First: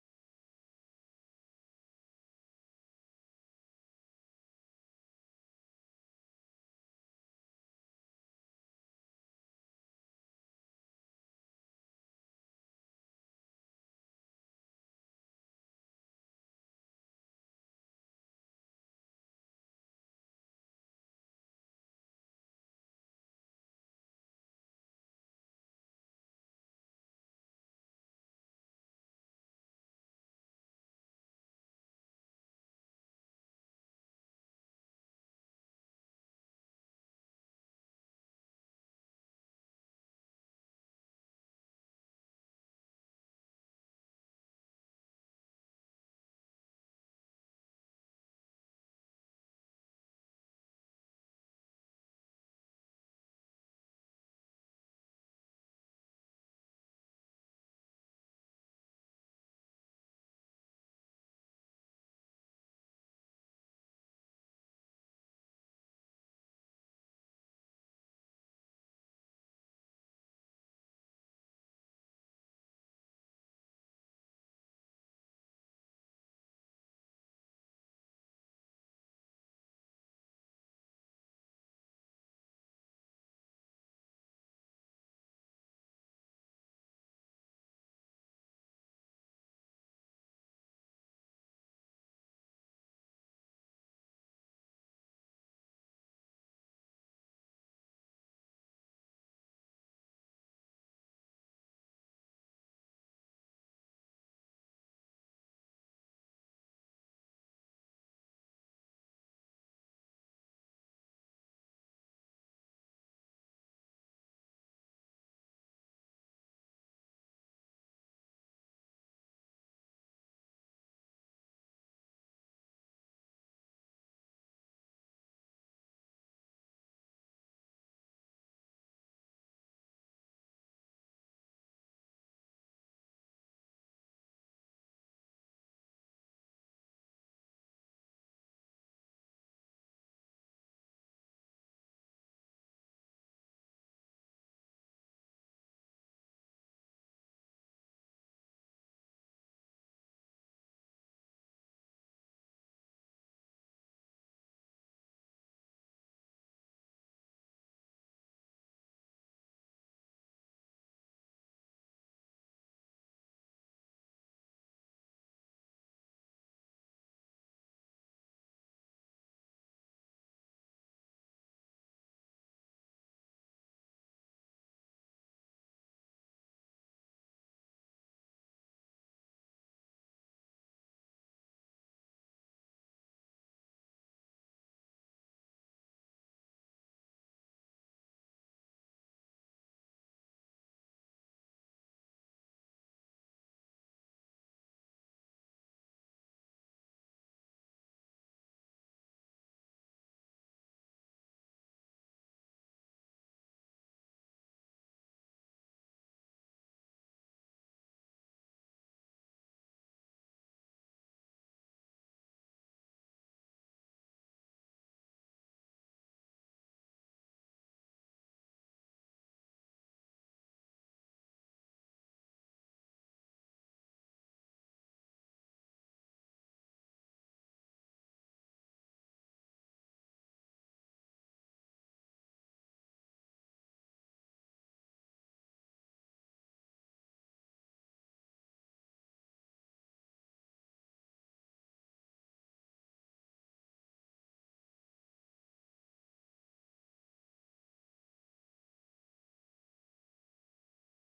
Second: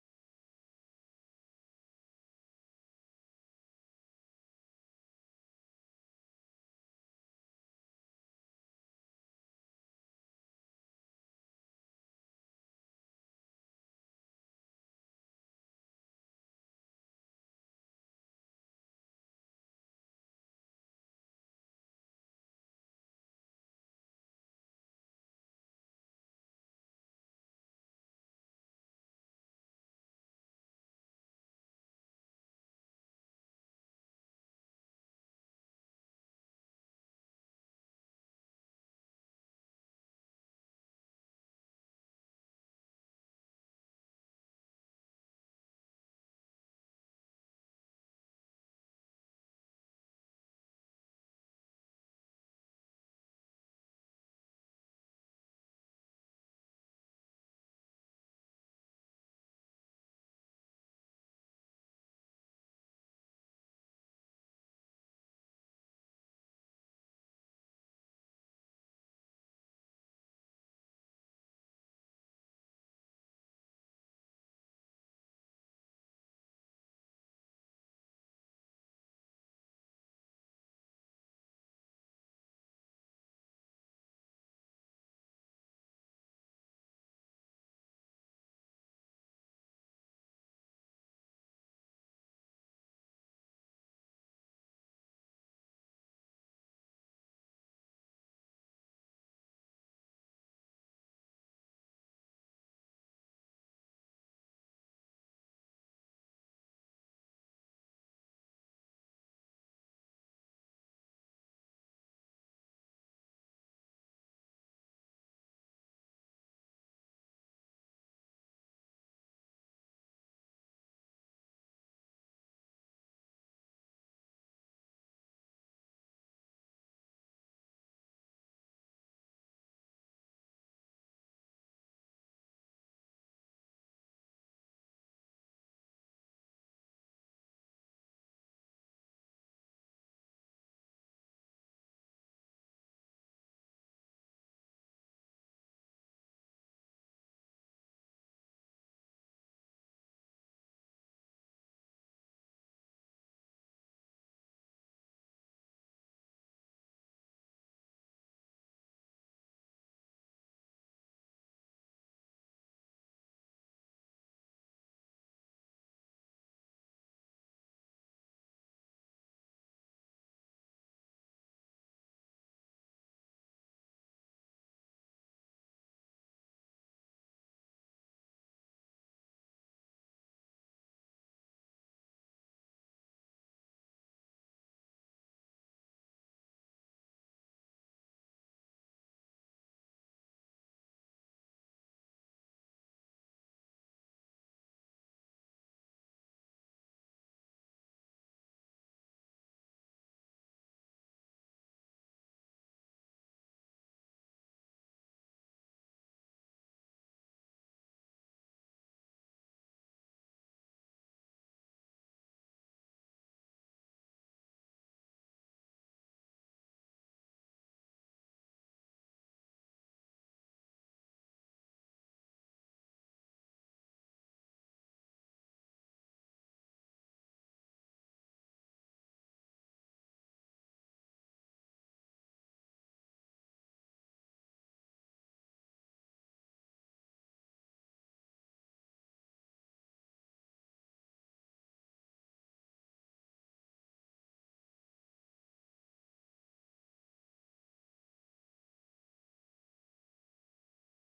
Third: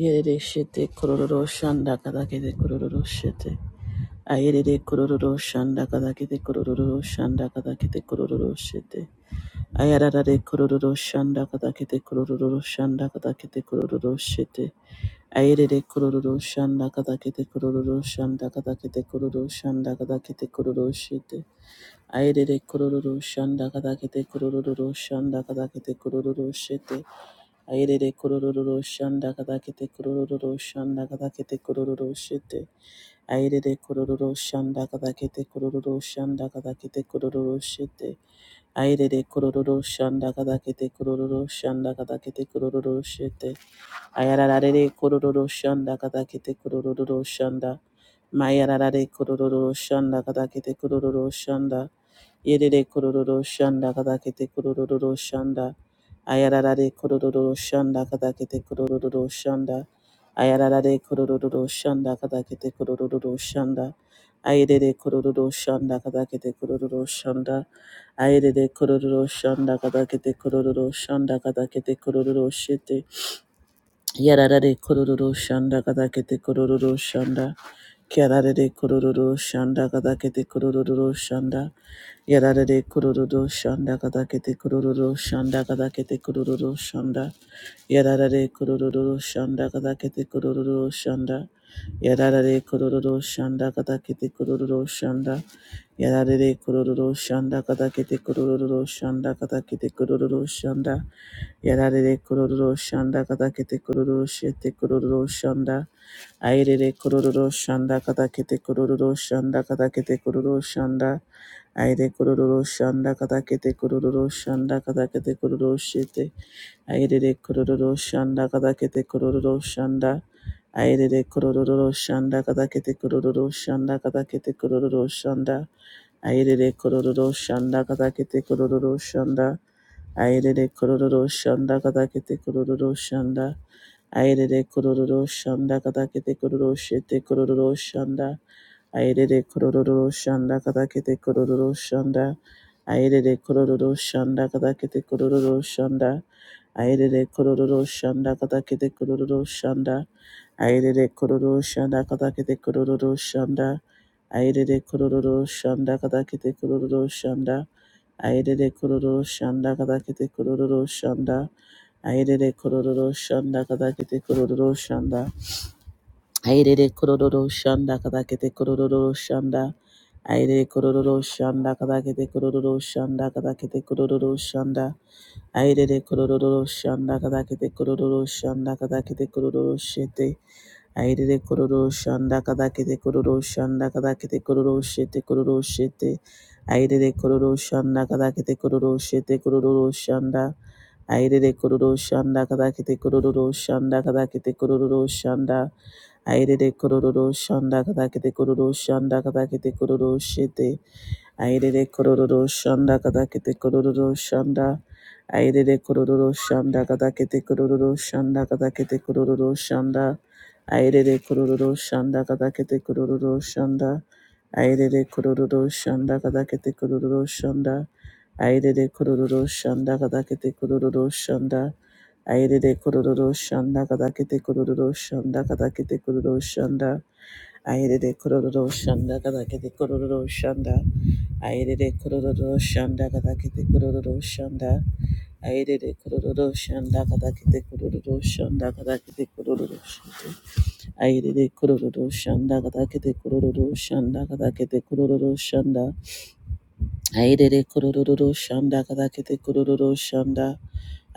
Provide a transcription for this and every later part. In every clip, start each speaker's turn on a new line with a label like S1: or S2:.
S1: Yerere shete kororo shanda kadakete kororo shete. Ayerere kororo shanda kadakete kororo shanda kadakete kororo shete. Ayararare kororo shanda kadakete kororo shanda kadakete kororo shete. Ayerere kororo shanda kadakete kororo shanda kadakete kororo shanda kadakete kororo shete. Ayerere kororo shanda kadakete kororo shanda kadakete kororo shete. Ayerere kororororo shanda kada kadakete kororororo shanda kada kadakete kororororo shete. Ayerere kororororo shanda kada kadakete kororororo shanda kada kadakete kororororo shete. Ayerere kororororo shanda kada kadakete kororororo shanda kada kadakete kororororo shete. Ayararare kororororo shanda kada kadakete kororororo shanda. Mayararare kororororo shanda kada kadakete kororororo shanda. Yerere kororo shanda kadakete kororo shanda. Ayararare kororo shanda kadakete kororo shanda. Ayararare kororo shanda kadakete kororo shanda. Ayerere kororo shanda kadakete kororo shanda. Ayerere kororo shanda kadakete kororo shanda kadakete kororo shete. Yararare kororo shanda kadakete kororo shanda. Kyararare kororo shanda kadakete kororo shanda. Yararare kurururu shanda kadakete kurururu shanda kadakete kurururu shanda. Yararare kurururu shanda kadakete kurururu shanda. Yararare kurururu shanda kadakete kurururu shanda. Yararare kurururu shanda kadakete kurururu shanda kadakete kurururu shanda. Yararare kurururu shanda kadakete kurururu shete kurururu shanda. Airere kurururu shanda kadakete kurururu shanda kadakete kurururu shanda. Aire kororo shanda kata kete kororo shanda kata kete kororo shete. Aire de kororo shanda kata kete kororo shanda. Aire de kororo shanda kata kete kororo shanda kata kete kororo shanda. Aire de kororo shanda kata kete kororo shanda. Aire de kororo shanda kata kete kororo shanda. Aire de kororo shanda kata kete kororo shete kororo shanda. Aerere kororo shanda katakete kororo shanda. Aerere kororo shanda katakete kororo shanda. Aerere kororo shanda katakete kororo shanda. Aerere kororo shanda katakete kororo shanda. Aerere kororo shanda katakete kororo shanda. Aerere kororo shanda katakete kororo shanda. Aerere kororo shanda katakete kororo shanda. Airere kororo shanda kadakete kororo shanda. Airere kororo shanda kadakete kororo shanda kadakete kororo shanda. Airere kororo shanda kadakete kororo shanda kadakete kororo shete. Airere kororo shanda kadakete kororo shanda kadakete kororo shete kororo shete. Airere kororo shanda kadakete kororo shete kororo shanda. Airere kororo shanda kadakete kororo shanda kadakete kororo shanda. Airere kororo shanda katakete kororo shanda katakete kororo shete. Airere kororo shanda katakete kororo shanda. Airere kororo shanda katakete kororo shanda katakete kororo shanda. Airere kororo shanda katakete kororo shanda. Airere kororo shanda katakete kororo shanda. Airere kororo shanda katakete kororo shanda. Aerere kororo shanda kadakete kororo shanda kadakete kororo shanda. Aerere kororo shanda kadakete kororo shanda. Aerere kororo shanda kadakete kororo shanda. Aerere kororo shanda kadakete kororo shanda kadakete kororo shanda. Aerere kororo shanda kadakete kororo shanda kadakete kororo shanda. Aerere kororo shanda kadakete kororo shanda.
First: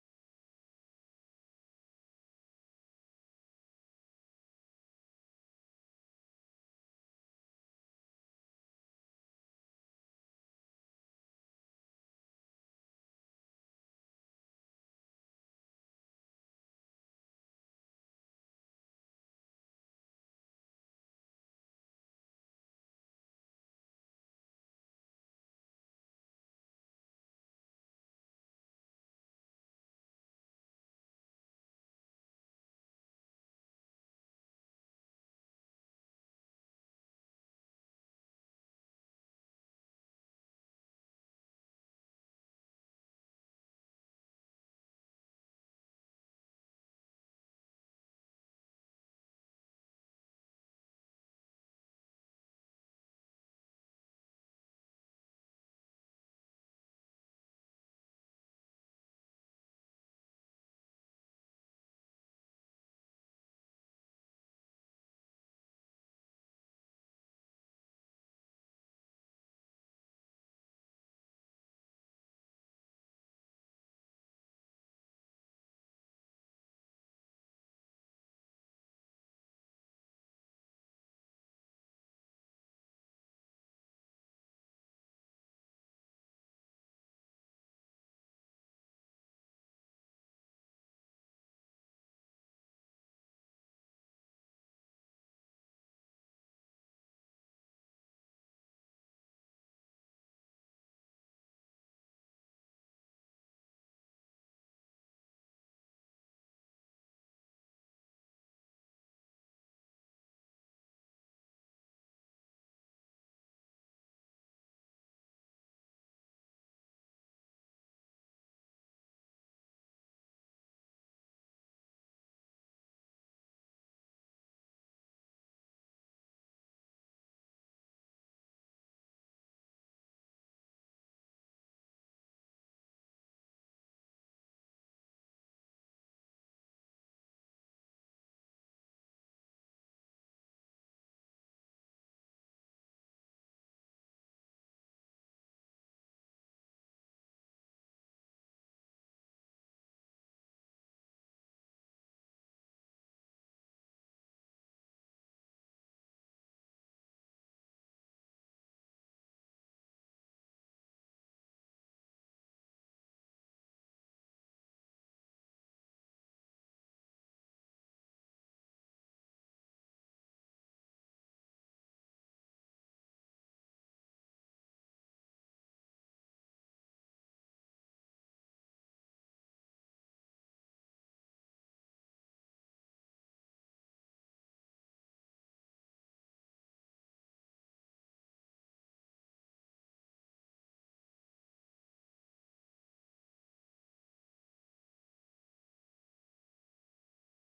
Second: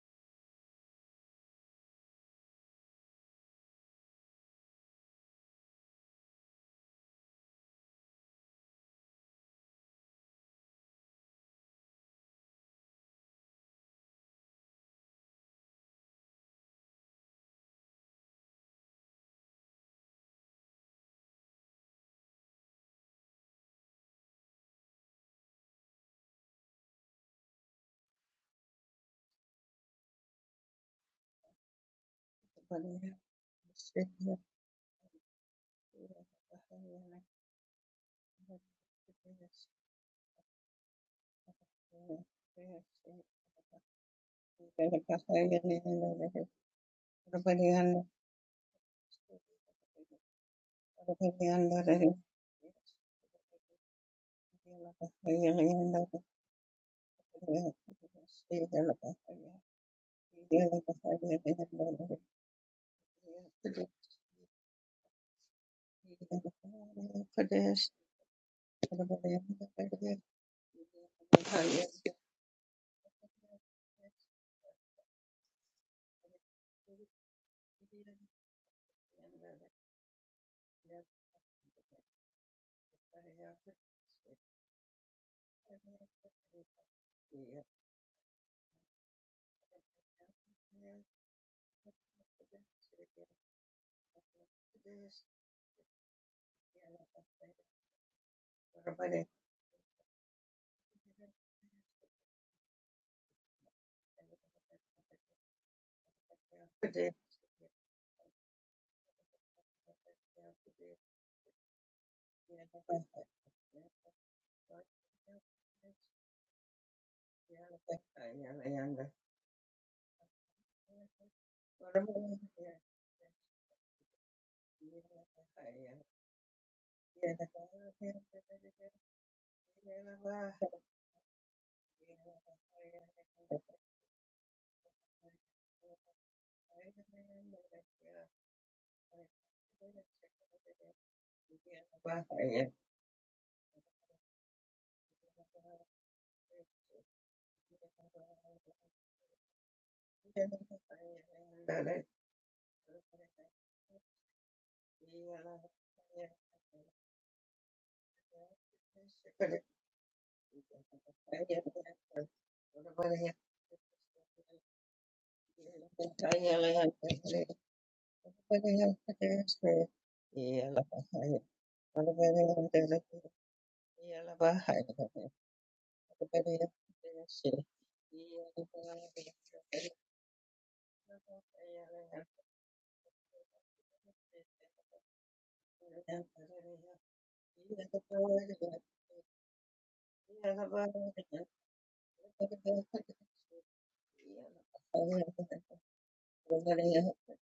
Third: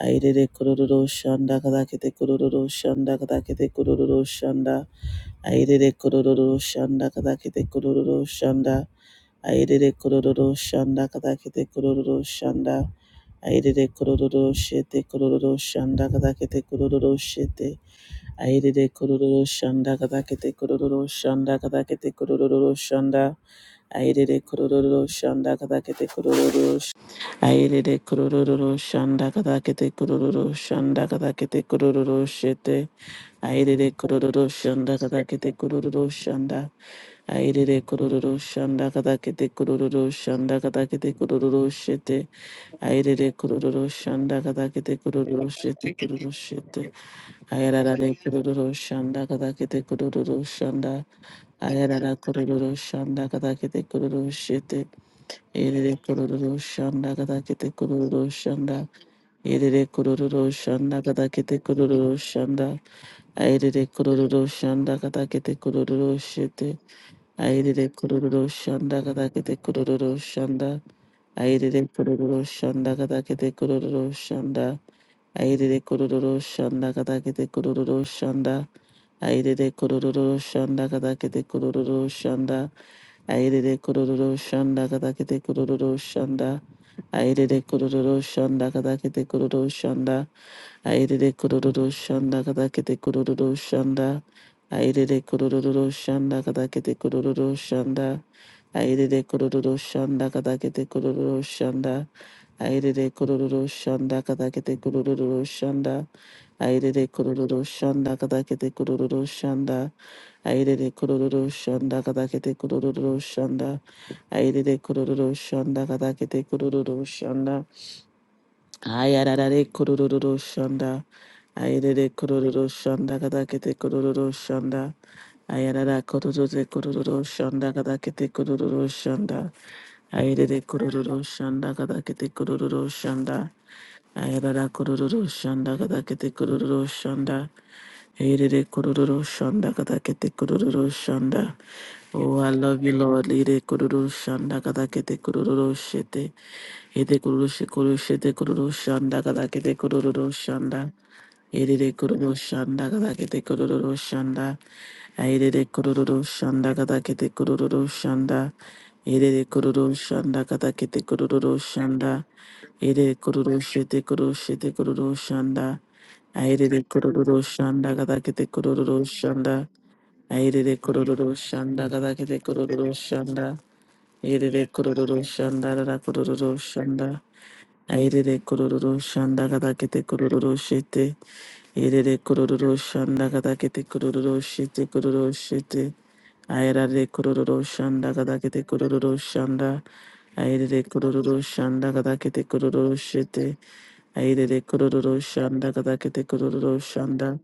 S1: Airere kororo shanda kadakete kororo shanda kadakete kororo shanda. Airere kororo shanda kadakete kororo shanda. Airere kororo shanda kadakete kororo shanda. Airere kororo shete kororo shanda kadakete kororo shete. Airere kororo shanda kadakete kororo shanda kadakete kororo shanda. Airere kororo shanda kada kete kororo sh- Airere kororo shanda kada kete kororo shanda kada kete kororo shete
S2: Pradesh,
S1: Airere kororo shanda kada kete kororo shanda Airere kororo shanda kada kete kororo shanda kada kete kororo shete Airere kororo shanda kada kete kororo shete kororo shete Airere kororo shanda kada kete kororo shanda Airere kororo shanda kada kete kororo shete Erere kororo shanda kada kete kororo shanda. Erere kororo shanda kada kete kororo shanda. Erere kororo shanda kada kete kororo shete. Erere kororo shanda kada kete kororo shanda. Erere kororo shanda kada kete kororo shanda. Erere kororo shanda kada kete kororo shanda. Erere kororo shanda kada kete kororo shanda. Airere kororo shanda katakete kororo shanda. Airere kororo shanda katakete kororo shanda. Airere kororo shanda katakete kororo shanda. Airere kororo shanda katakete kororo shanda. Airere kororo shanda katakete kororo shanda. Airere kororo shanda katakete kororo shanda. Airere kororo shanda katakete kororo shanda. Aidede kororo shanda kadakete kororo shanda.
S2: Yeah.
S1: Aidede kororo shanda kadakete kororo shanda. Ayararare kororo shanda. Aidede kororo shanda kadakete kororo shanda. Ayarara kororo de kororo shanda kadakete kororo shanda. Aidede kororo shanda kadakete kororo shanda. Ayarara kororo shanda kadakete kororo shanda. Aidede kororo shanda kadakete kororo shanda. Oh, I love you, Lord. Lide kururu shanda kada kete kururu shete. Ede kururu shikuru shete kururu shanda kada kete kururu shanda. Ede de kururu shanda
S2: Yeah.
S1: kada kete kururu shanda.
S2: Yeah.
S1: Ede de kururu shanda kada kete kururu shanda. Ede de kururu shanda kada kete kururu shanda. Ede de kururu shete kururu shete kururu shanda. Ede de kururu shanda kada kete kururu shanda. Airere kororo shanda da da kete kororo shanda. Airere kororo shanda da da kororo shanda. Airere kororo shanda da da kete kororo shete. Airere kororo shanda da da kete kororo shete kororo shete. Airere kororo shanda da da kete kororo shanda. Airere kororo shanda da da kete kororo shete. Airere kororo shanda da da kete kororo shanda.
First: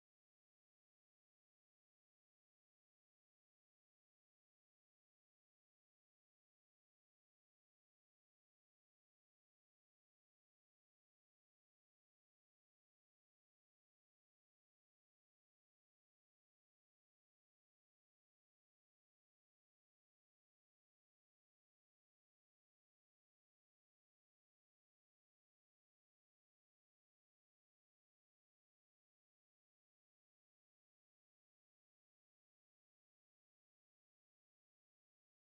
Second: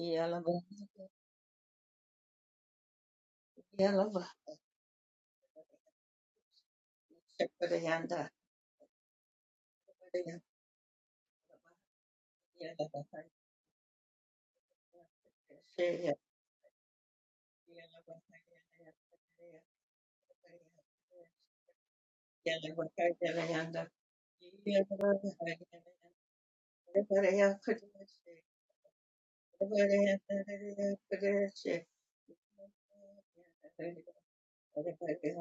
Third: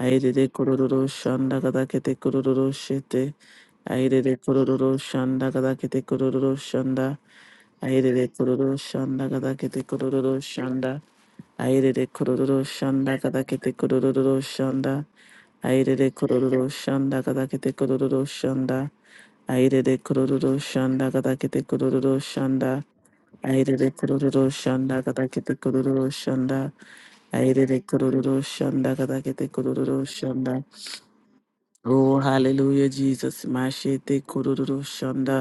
S1: Airere kororo shanda da da kete kororo shete. Aire Airere kororo shanda gada kete kororo shanda. Aire Airere kororo shanda gada kete kororo shanda. Aire Airere kororo shanda gada kete kororo shanda. Aire Airere kororo shanda gada kete kororo shanda. Aire Airere kororo shanda gada kete kororo shanda. Airere kororo shanda gada kete kororo shanda. Airere kororo shanda gada kete kororo shanda. Oh, hallelujah, Jesus. Mashete kororo shanda.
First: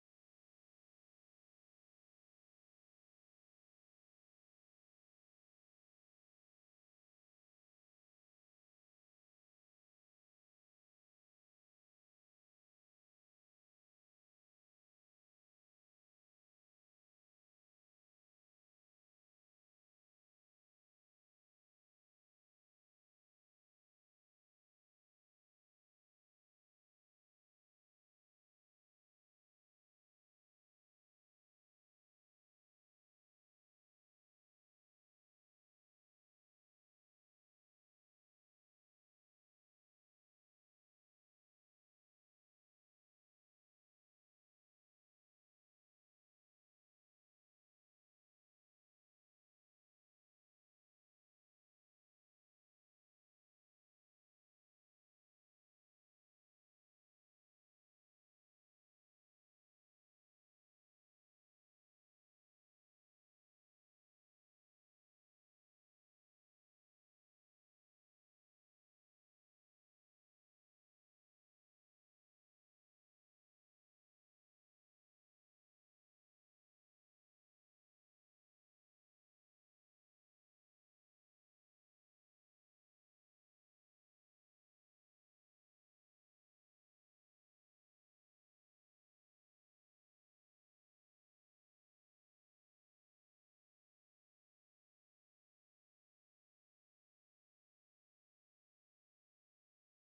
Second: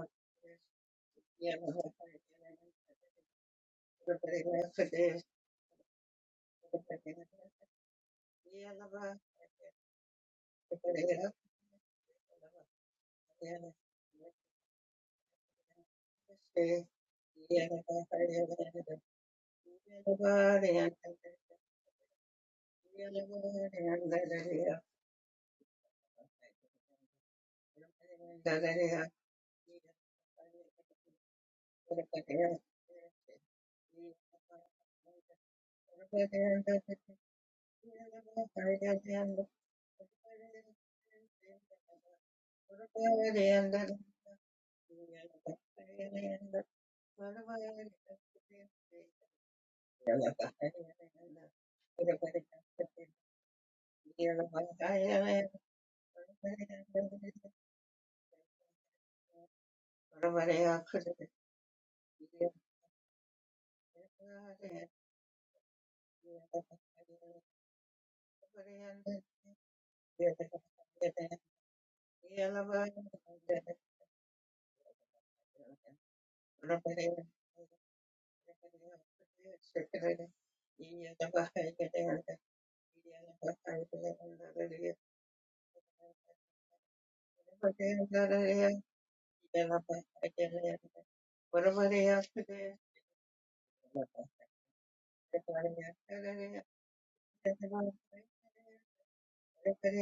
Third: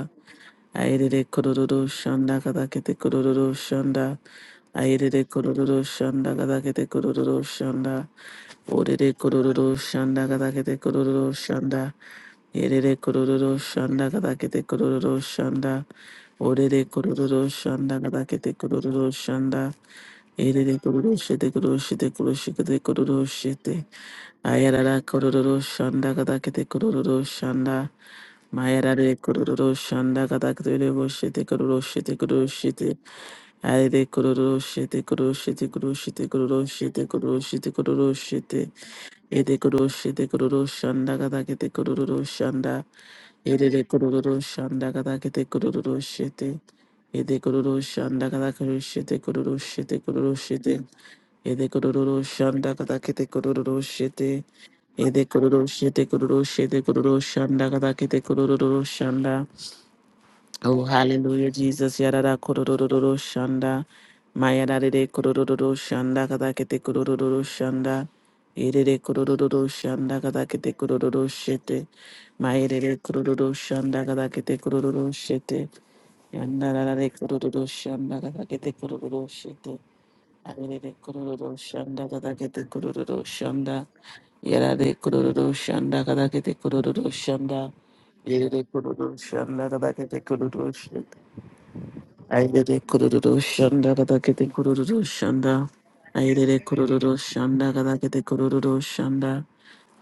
S1: Airere kororo shanda kada kete kororo shanda. Airere kororo shanda kada kete kororo shanda. Orere kororo shanda kada kete kororo shanda. Airere kororo shanda kada kete kororo shanda. Orere kororo shanda kada kete kororo shanda. Airere kororo shete kororo shete kororo shete kororo shete. Ayarara kororo shanda kada kete kororo shanda. Mayarare kururu shanda kata kuru shite kururu shite kururu shite ayare kururu shite kururu shite kururu
S2: Yeah.
S1: shite kururu shite kururu shite kururu shite ede kururu shite kururu shanda kata kete kururu shanda ede de kururu shanda kata kete kururu shite ede kururu shanda kata kuru shite kururu shite kururu shite ede kururu shanda kata kete kururu shite ede kururu shite kururu shite kururu shanda kata kete kururu shanda Oh, hallelujah, Jesus. Yarada kororo shanda. Mayadade kororo shanda kadakete kororo shanda. Irede kororo shanda kadakete kororo shete. Mayede kororo shanda kadakete kororo shete. Yandarade kororo shanda kadakete kororo shete. Arede kororo shanda kadakete kororo shanda. Yarade kororo shanda kadakete kororo shanda. Irede kororo shanda kadakete kororo shete. Aidede kururu shanda kada kete kururu shanda. Aidede kururu shanda kada kete kururu shanda.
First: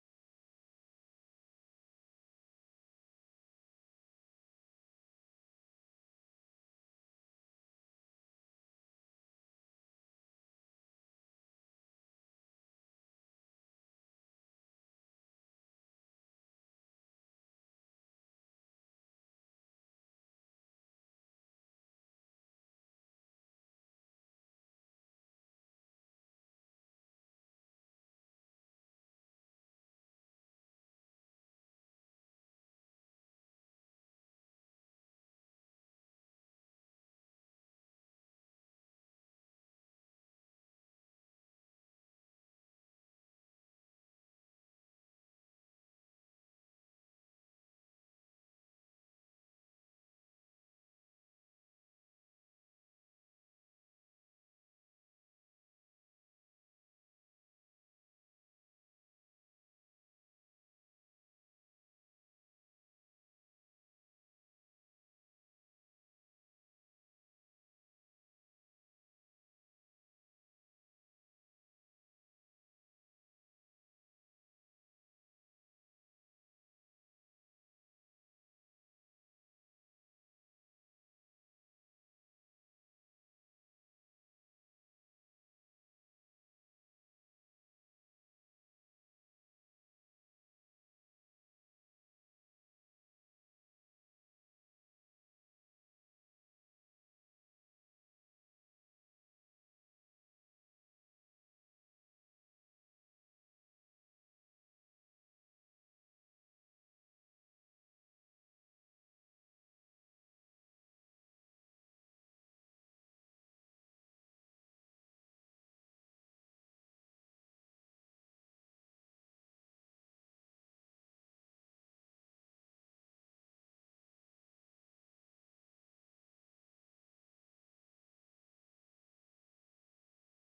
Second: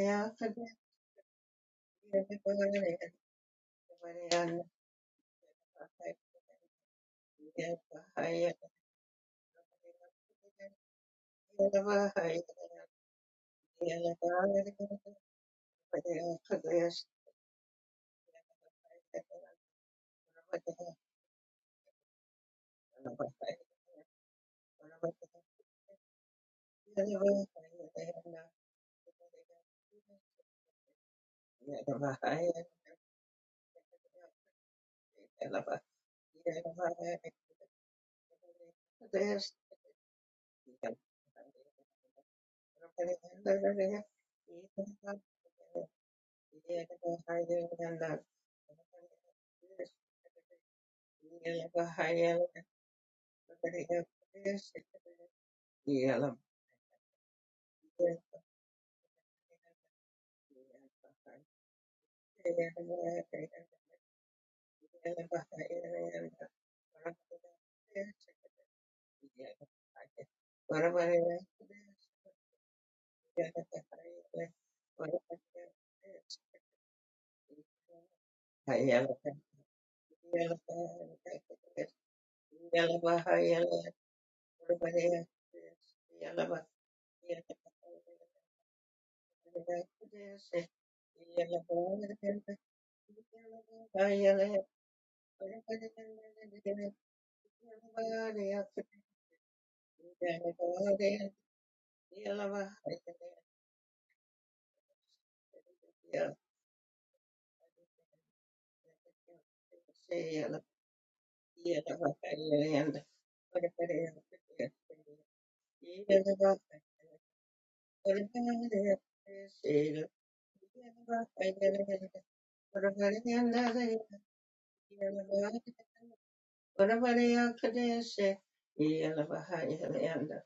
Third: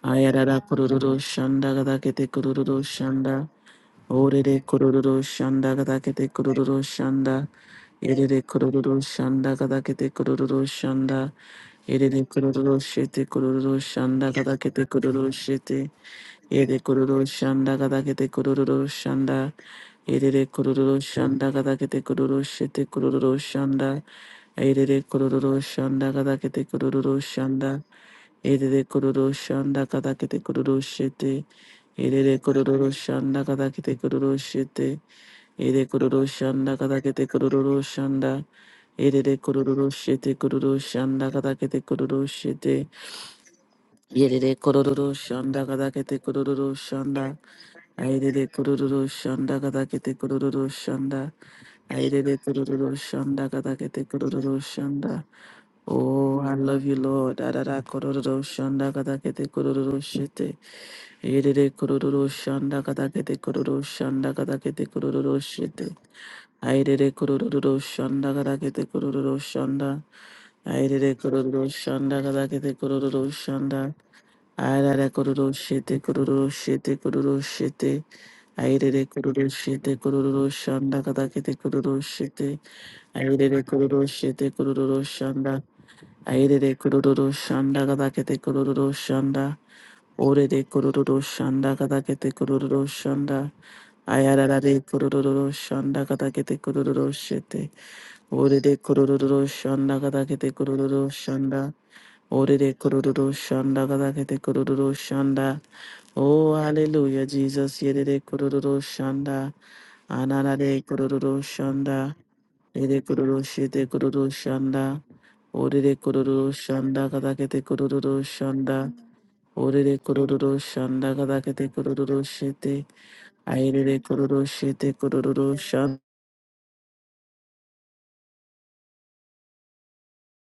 S1: Ayarara kururu shanda kada kete kururu shanda. Orede kururu shanda kada kete kururu shanda. Erede kururu shanda kada kete kururu shanda. Erede kururu shete kururu shanda kada kete
S2: Yeah.
S1: kururu shete. Ede kururu shanda kada kete kururu shanda. Erede kururu shanda kada kete kururu shete kururu shanda. Aidede kororo shanda kada kete kororo shanda. Aidede kororo shanda kada kete kororo shete. Aidede kororo shanda kada kete kororo shete. Aidede kororo shanda kada kete kororo shanda. Aidede kororo shete kororo shanda kada kete kororo shete. Aidede kororo shanda kada kete kororo shanda. Aidede kororo shanda kada kete kororo shanda. Aidede kororo shanda kada kete kororo shanda. Oh, I love you, Lord. Da da da, kororo shanda kada kete kororo shete. Erere kororo shanda kada kete kororo shanda kada kete kororo shete. Airere kororo shanda kada kete kororo shanda. Airere kororo shanda kada kete kororo shanda. Airere kororo shete kororo shete kororo shete. Airere kororo shete kororo shanda kada kete kororo shete. Airere kororo shete kororo shanda Aire de kururu shanda gada kete kururu shanda. Ore
S2: Yeah.
S1: de kururu
S2: Yeah.
S1: shanda gada kete kururu shanda. Ayarara de kururu shanda gada kete kururu shete. Ore de kururu shanda gada kete kururu shanda. Ore de kururu shanda gada kete kururu shanda. Oh, hallelujah, Jesus. Yere de kururu shanda. Anana de kururu shanda. Ere kururu shete kururu shanda. Orere kororo shanda kadakete kororo shanda. Orere kororo shanda kadakete kororo shete. Airere kororo shete kororo shanda.
S2: Orabariya Kadeshe Yelabaha Yelayanda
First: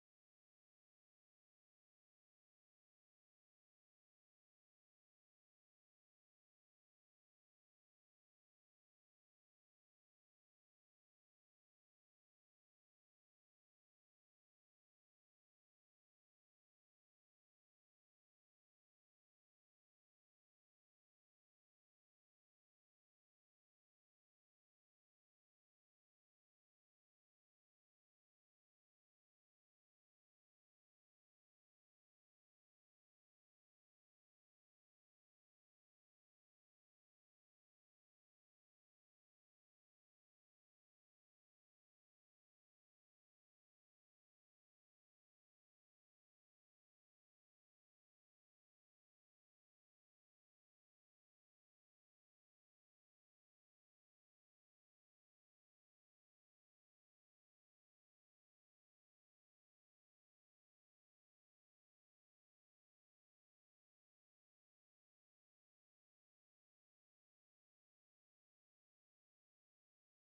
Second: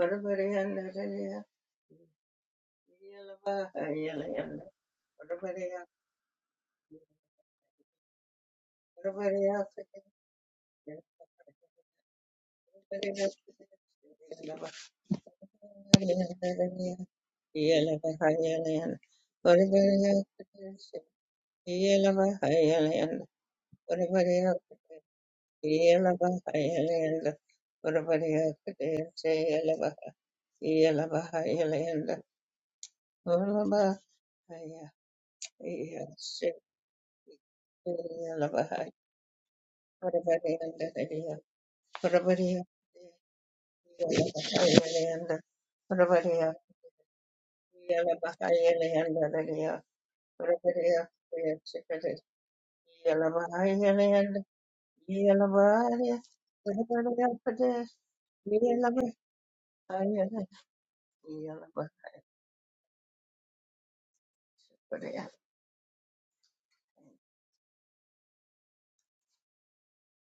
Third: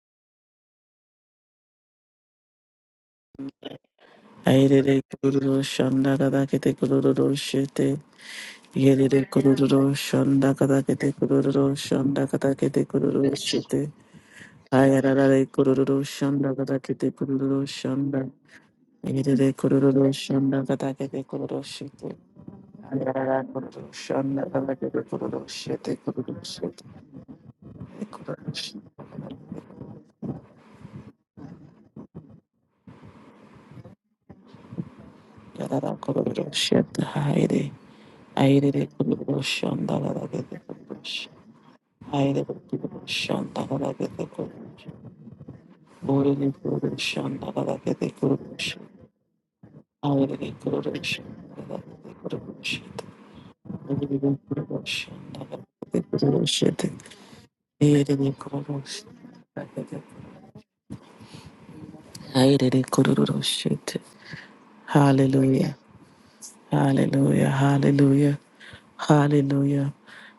S2: Orabariyanda Daya Yelabaha Yelayanda
S1: Airere kororo
S2: Orabariya
S1: shanda kadakete kororo shete. Yerere
S2: Orabariya
S1: kororo
S2: Kadeshe
S1: shanda kadakete kororo shanda kadakete kororo
S2: Orabariya
S1: shete. Ayararare kororo shanda
S2: Kadeshe
S1: kadakete
S2: Yelabaha Yelayanda
S1: kororo shanda.
S2: Yelavahayalayan,
S1: Yerere kororo
S2: Orivariya
S1: shanda
S2: Kadesh,
S1: kadakete kororo shete.
S2: Yelavahayalayan,
S1: Yarara kururu shanda
S2: Orivariya Kadesh,
S1: kururu kururu shete kururu shete
S2: Yelavahayalayan,
S1: kururu
S2: Orivariya
S1: shete
S2: Kadesh, Yelavah, Yelavahayalayan, Yes,
S1: yarara kururu shete haire haire re kururu shanda la gete kururu shete haire re kururu shanda la gete kururu shete bore re
S2: Lord.
S1: kururu shanda la gete kururu shete haire re kururu shanda la gete kururu shete bore re kururu shanda la gete kururu shete haire re kururu shanda la gete kururu shete. Hallelujah. Hallelujah, hallelujah, hallelujah.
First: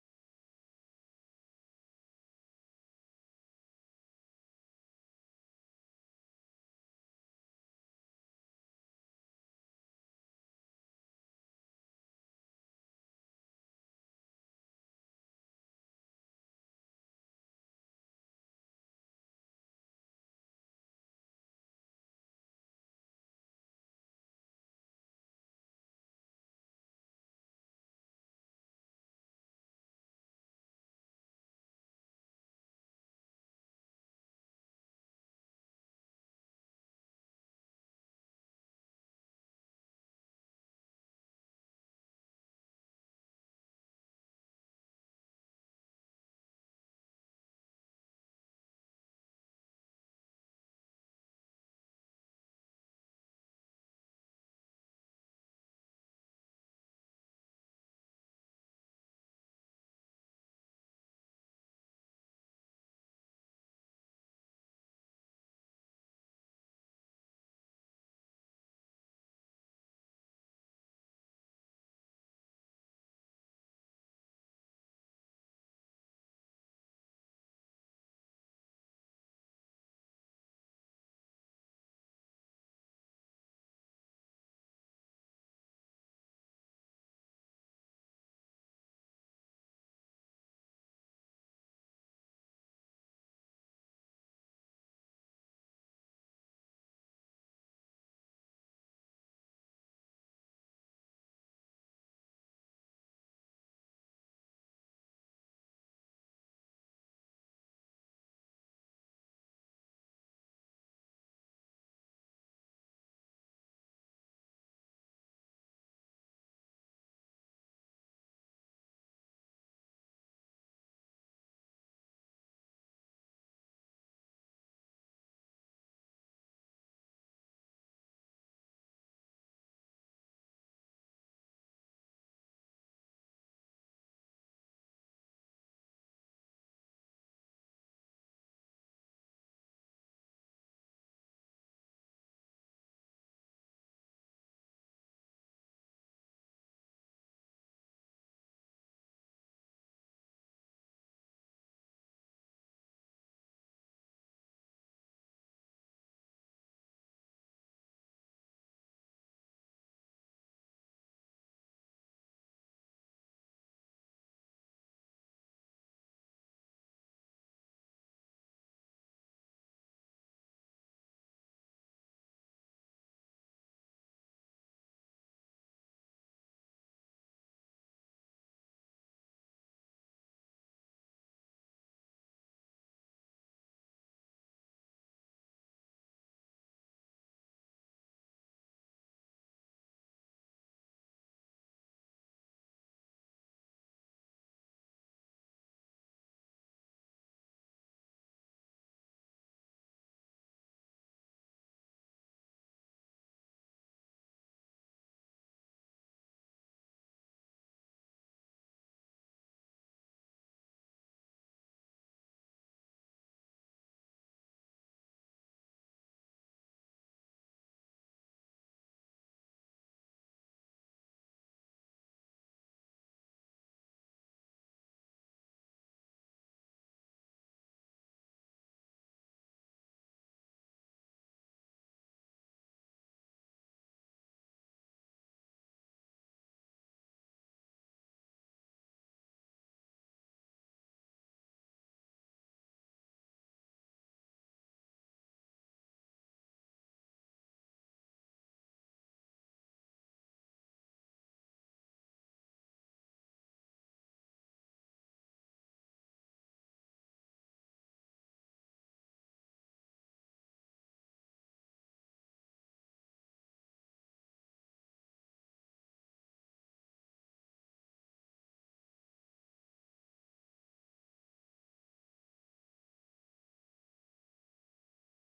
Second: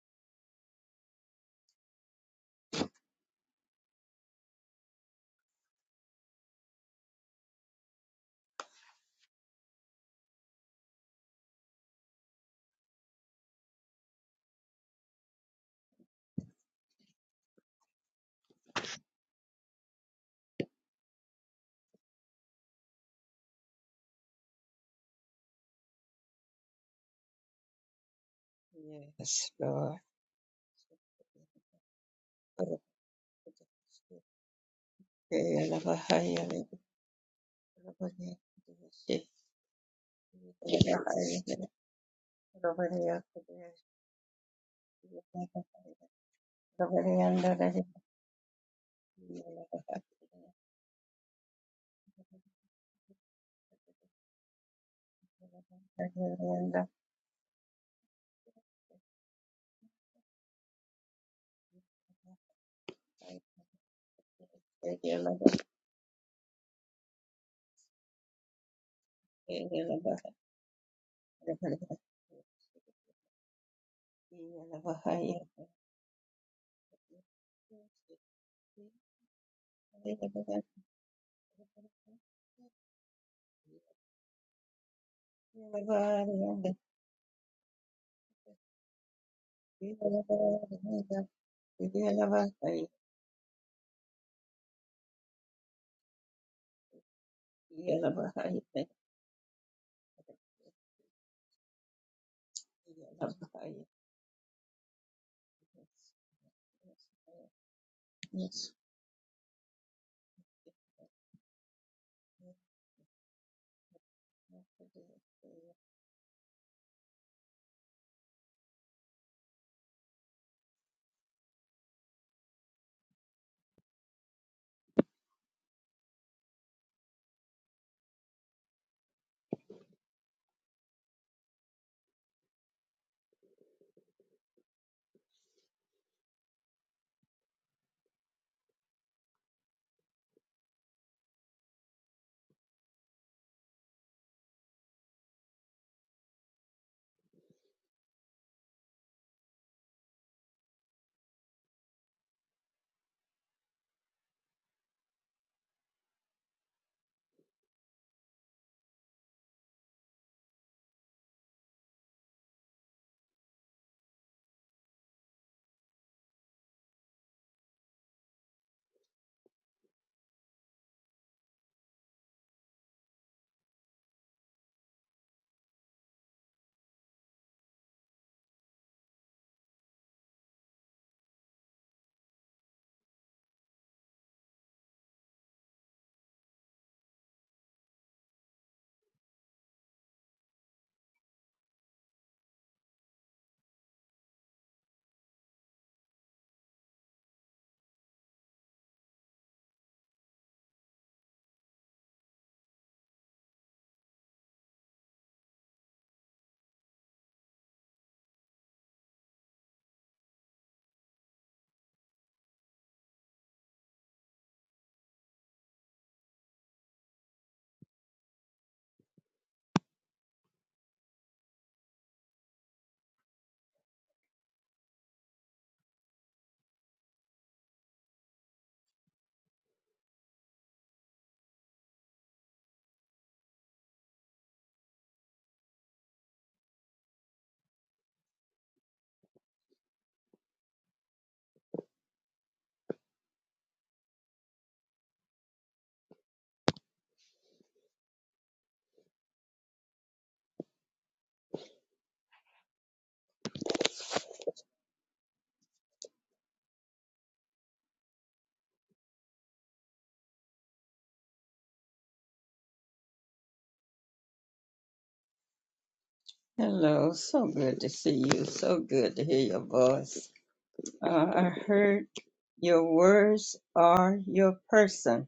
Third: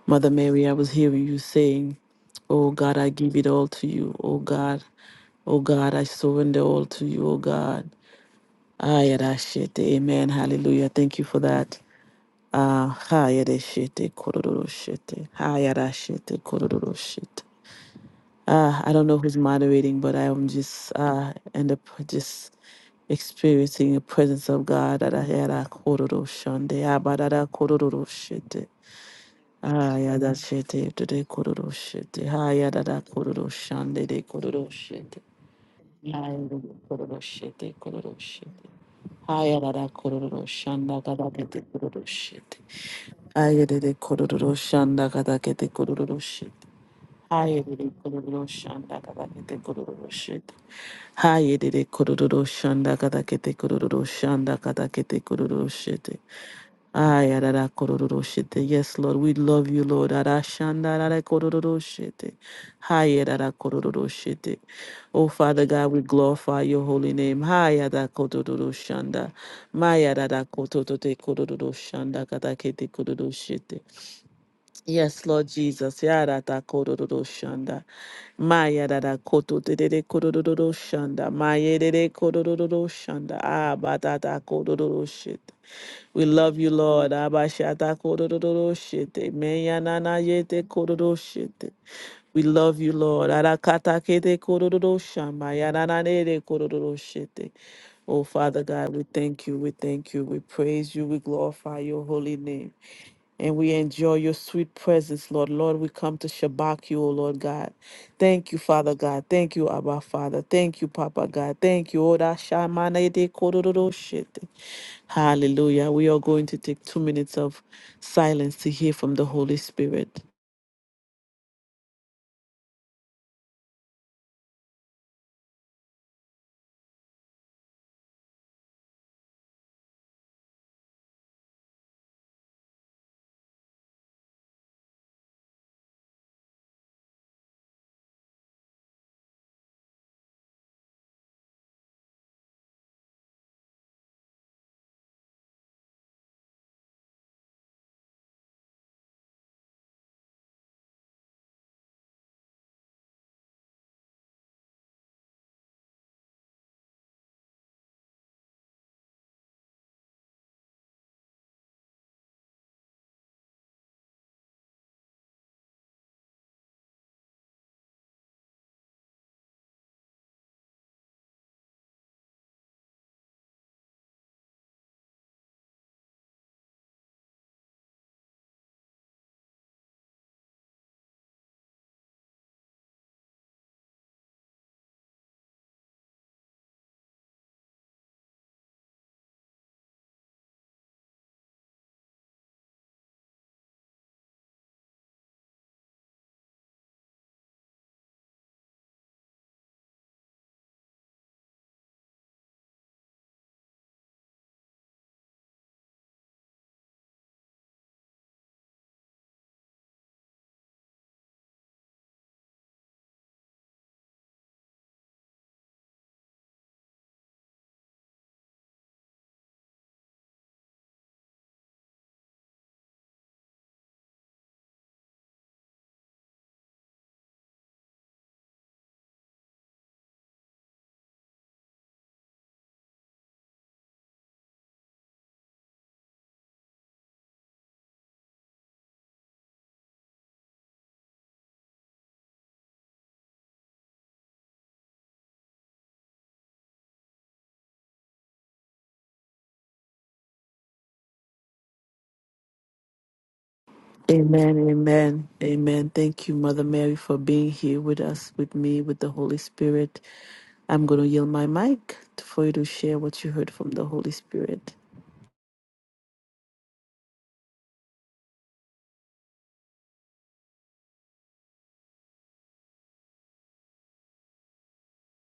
S1: Mother Mary, I was hearing you saying, Oh God, I give it all to you. Oh God, oh God, I surrender all to you, oh God. ayarashete, Amen. Hallelujah. Thank you for that. Ah, ha, yeah, that shit. yeah, uh, I don't know who's moderating, but I am just uh, end up just experiencing the presence of God. that I had a kororo shande, ah, ba da da kororo shete. Ah, ya da shete, to de kororo shete. Ah, ya da da kororo shande, de kororo shete. Ah, ya da da kororo shete,
S2: Yellow
S1: kororo shete.
S2: Bahai,
S1: Ah, ya da da kororo shanda, ga da ke te kororo shete. Ah, ya da de kororo shanda, ga da ke te kororo shete. Ah, ya da de kororo shanda, ga da ke te kororo shete. Hayedede kororo shanda kada kete kororo shanda kada kete kororo shete. Ayarara kororo shete. Yes, Lord, we love you, Lord. Ara shanda rara kororo shete. Hayarara kororo shete. Oh, Father God, we glorify your holy name. Hayada kororo shanda. Mayarara kototote kororo shanda kada kete kororo shete. Yes, Lord Jesus. Yarata kororo shanda. Maya dada koto de de de koto shanda. Maya de de koto do shanda. Abba da da koto do shit. We love you, Lord. Abba shata koto do shit. Meya nana
S2: Yellow
S1: yete koto do shit. We love
S2: Bahai,
S1: you, Lord. Arakata kete koto do do shamba. Ya na na ne shit.
S2: Yellow
S1: Oh Father God, we thank you. We thank you. We praise you. We glorify your holy name and we
S2: Bahai.
S1: enjoy your sweet presence, Lord. Lord, we come to shabak you, O Lord God. Thank you,
S2: Yes.
S1: Father God. Thank you, Abba Father. Thank you, Papa God. Thank you. Oda shamane de kororo shete. Hallelujah. We are going to take two minutes of silence to hear from the Holy Spirit. Amen, amen, amen. Thank you, Mother Mary, for being here with us, with me, with the Holy Spirit. I'm going to yield my mic for you to share what you heard from the Holy Spirit.
S2: Hello, so good to see you. So good to hear your voice. Uh, I heard your words are your person.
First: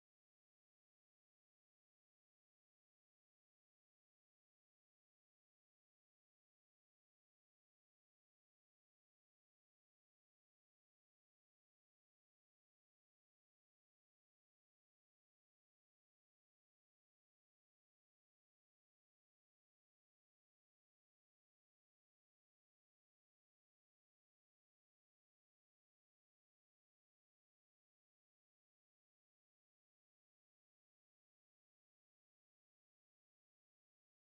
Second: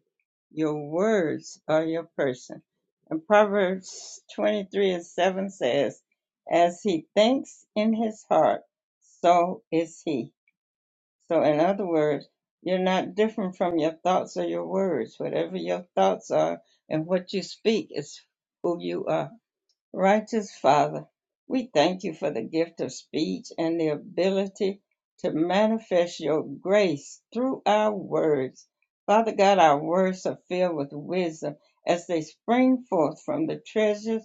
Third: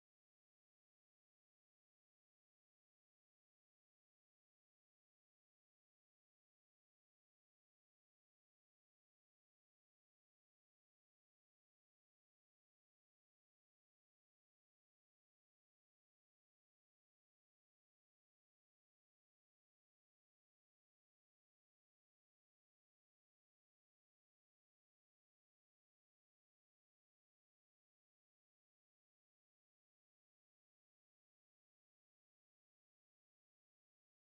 S2: Your words are your person. And Proverbs 23 and 7 says, As he thinks in his heart, so is he. So, in other words, you're not different from your thoughts or your words. Whatever your thoughts are and what you speak is who you are. Righteous Father, we thank you for the gift of speech and the ability to manifest your grace through our words. Father God, our words are filled with wisdom as they spring forth from the treasures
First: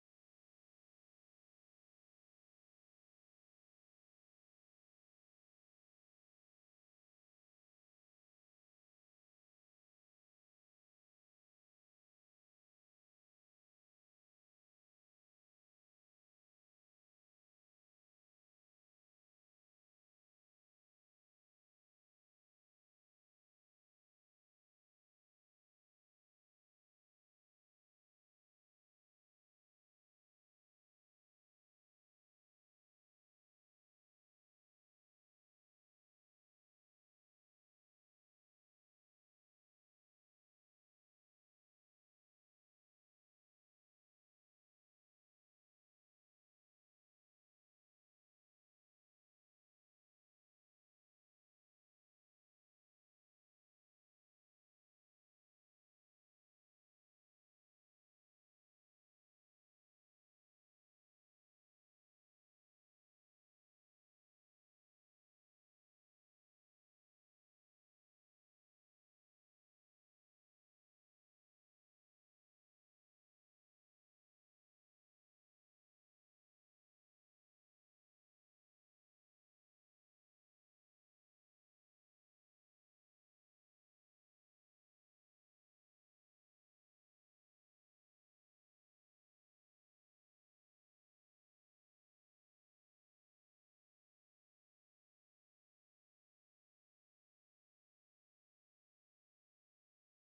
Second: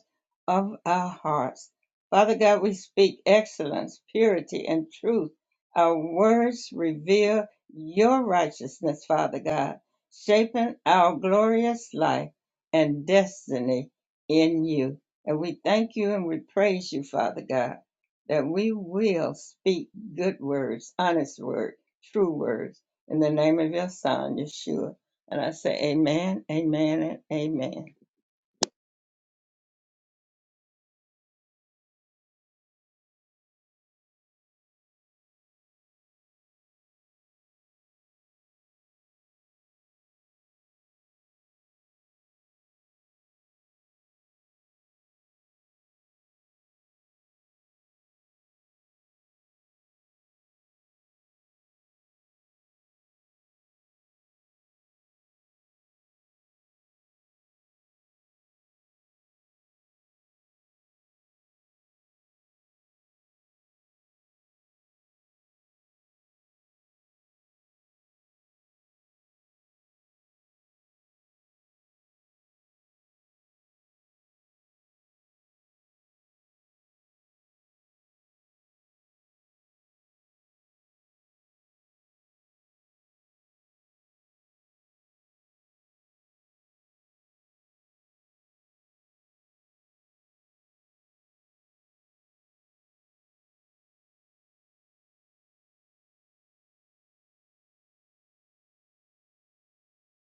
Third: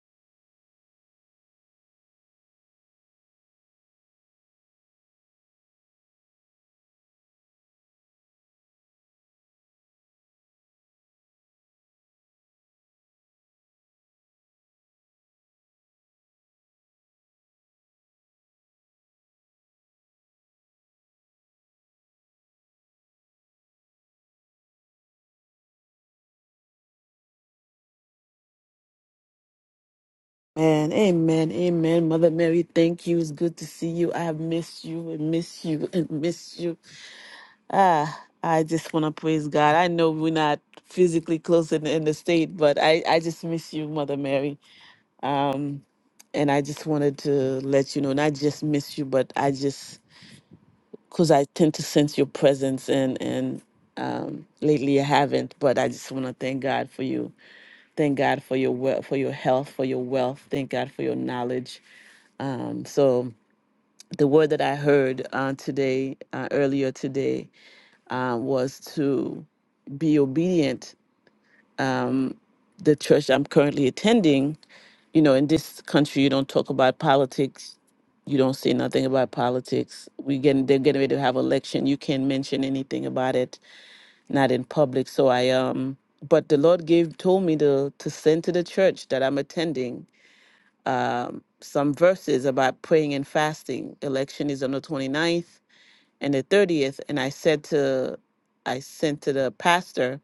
S2: of our hearts. Father God, we speak excellence, purity, and truth. Our words reveal your righteousness, Father God, shaping our glorious life and destiny in you. And we thank you and we praise you, Father God, that we will speak good words, honest words, true words, in the name of your Son, Yeshua. And I say, Amen, Amen, and Amen.
S1: Amen, amen, amen. Mother Mary, thank you. It's good to see you. I have missed you and missed you and missed you. Ah, I just want to praise God. I know we're not physically close in, in the state, but I, I just miss you, Mother Mary. Um, and I just wanted to let you know, not just miss you, but I just, because I tend to sense your presence and, and, um, lately I haven't, but I just want to thank God for you. Thank God for your wealth, for your health, for your wealth. Thank God for your knowledge Um, so the word that I heard uh, today, uh, earlier today, uh, was to be obedient. Um, the church I'm currently attending, you know, in this country, you don't talk about politics. You don't say nothing about politics. We getting they're getting ready to have election. You can't mention anything about it, not in public. So I um, but the Lord gave told me to to send to the church that I'm attending um, some verses about praying and fasting. Election is on the twenty ninth. and the 30th and i said to i sent to the pastor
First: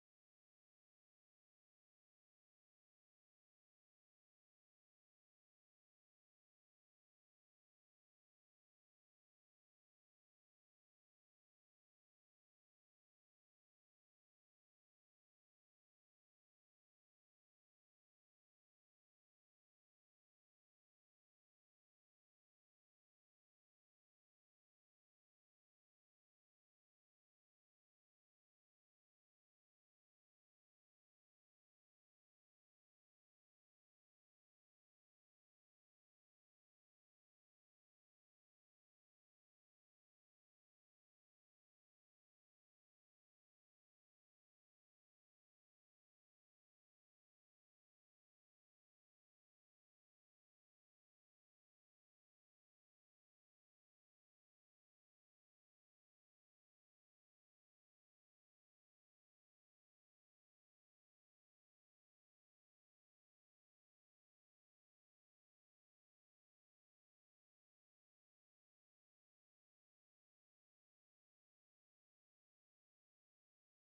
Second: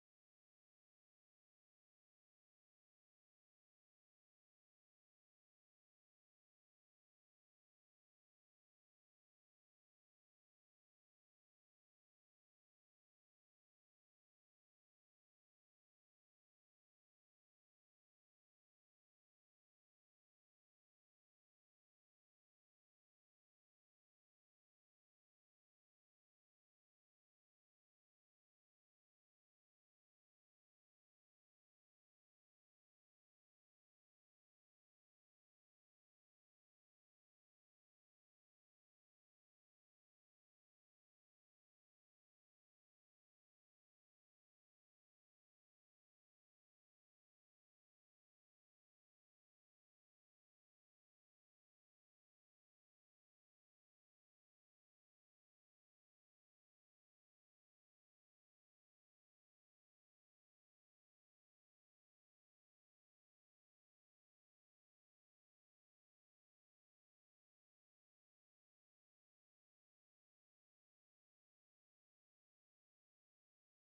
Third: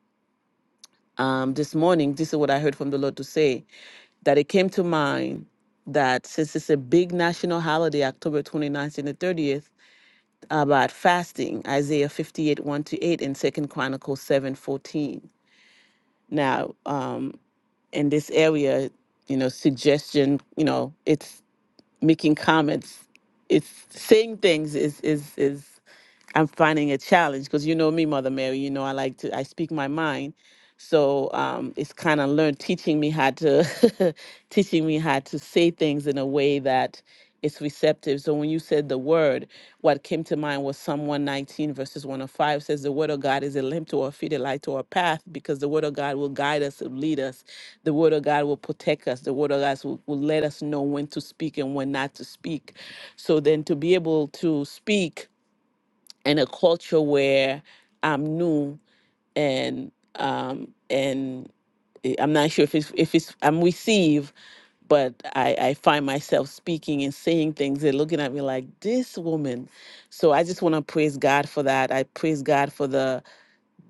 S1: um, this morning this is what i heard from the lord to say that it came to mind that since it's a big national holiday october 29th and the 30th about fasting isaiah 58 1 to 8 and second chronicles 7 14. now um, in this area you know suggestion you know it's making comments it's saying things is is is I'm finding a challenge because you know me, Mother Mary. You know I like to I speak my mind, so um, it's kind of learned teaching me how to teaching me how to say things in a way that it's receptive. So when you said the word, what came to mind was Psalm 119 verses one to five says the word of God is a lamp to our feet, a light to our path, because the word of God will guide us, will lead us. The word of God will protect us. The word of God will, will let us know when to speak and when not to speak. So then to be able to speak and a culture where I'm new and um and eh, I'm not sure if it's if it's I'm receive, but I I find myself speaking and saying things. They're looking at me like this woman. So I just want to praise God for that. I praise God for the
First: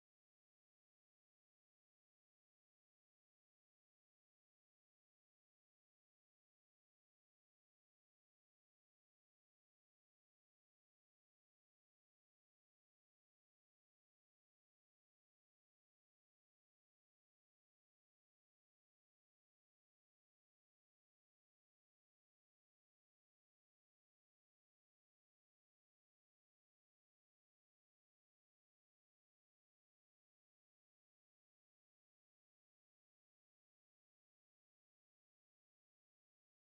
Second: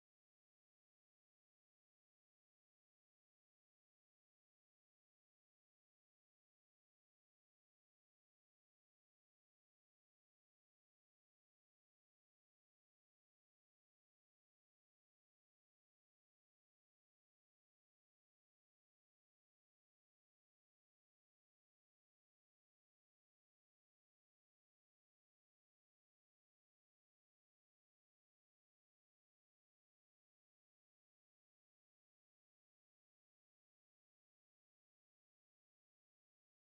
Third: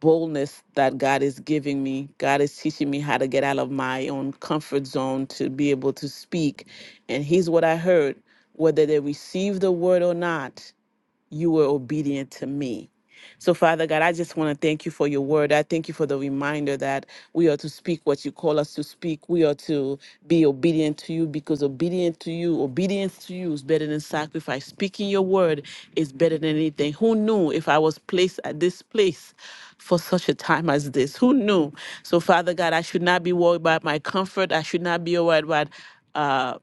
S1: boldness that God is giving me. God is teaching me how to get out of my own comfort zone to be able to speak. And here's what I heard: whether they receive the word or not you were obedient to me. So, Father God, I just want to thank you for your word. I thank you for the reminder that we are to speak what you call us to speak. We are to be obedient to you because obedient to you, obedience to you is better than sacrifice. Speaking your word is better than anything. Who knew if I was placed at this place for such a time as this? Who knew? So, Father God, I should not be worried about my comfort. I should not be worried about. uh,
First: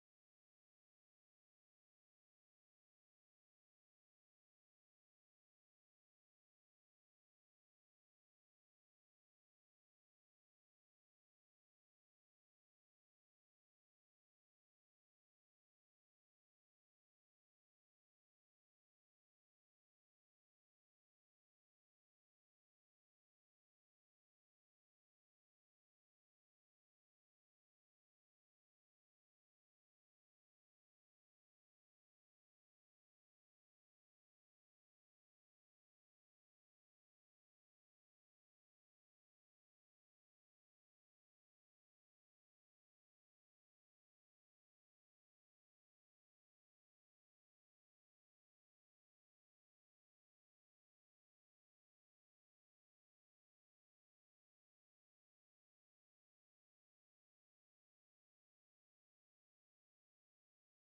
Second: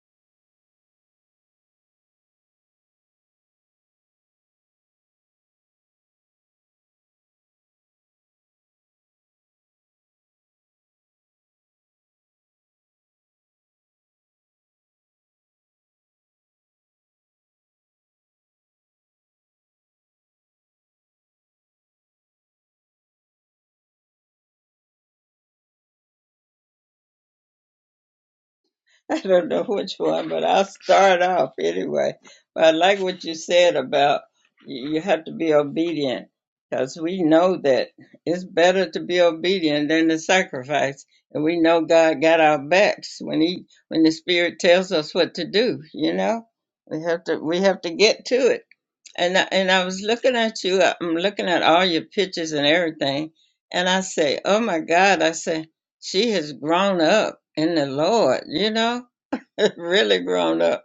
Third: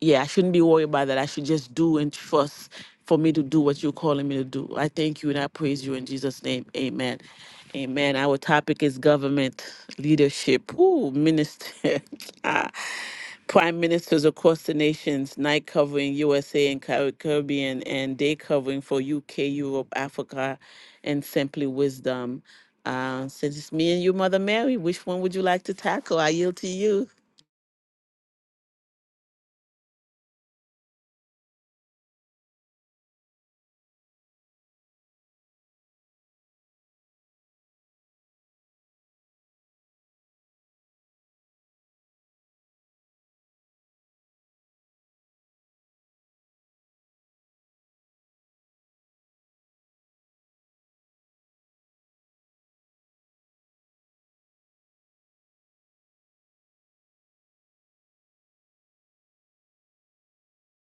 S1: yeah, I shouldn't be worried about that. I should just do and trust for me to do what you're calling me to do. I thank you and I praise you in Jesus' name. Amen. Amen. Our topic is government leadership. Ooh, minister. Ah, Prime ministers across the nations, night covering USA and Car- Caribbean, and day covering for UK, Europe, Africa, and Simply Wisdom. Uh, since it's me and you, Mother Mary, which one would you like to tackle? I yield to you.
S2: I don't know which one, but I'll start off anyway. But I like what you said about you you have to be obedient because we know that it's better to be obedient than to sacrifice. And we know God got our backs when he when the spirit tells us what to do, you know? We have to we have to get to it. And I, and I was looking at you, I'm looking at all your pictures and everything, and I say, "Oh my God," I say, "She has grown up in the Lord," you know? really grown up.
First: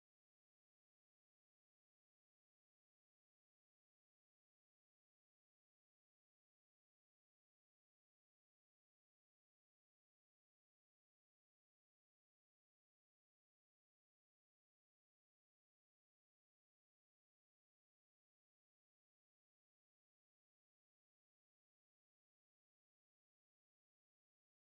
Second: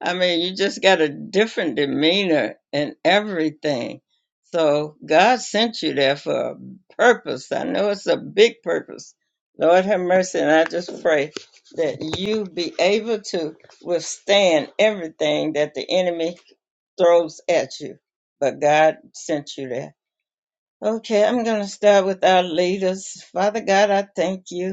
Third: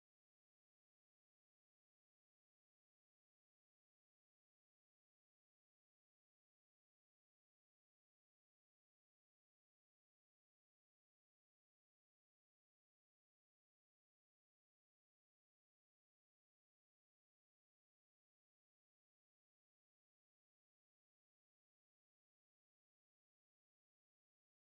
S2: I mean, you just got a different demeanor and everything. So God sent you there for a purpose. I know it's a big purpose. Lord have mercy, and I just pray that you be able to withstand everything that the enemy throws at you. But God sent you there. Okay, I'm going to start with our leaders. Father God, I thank you.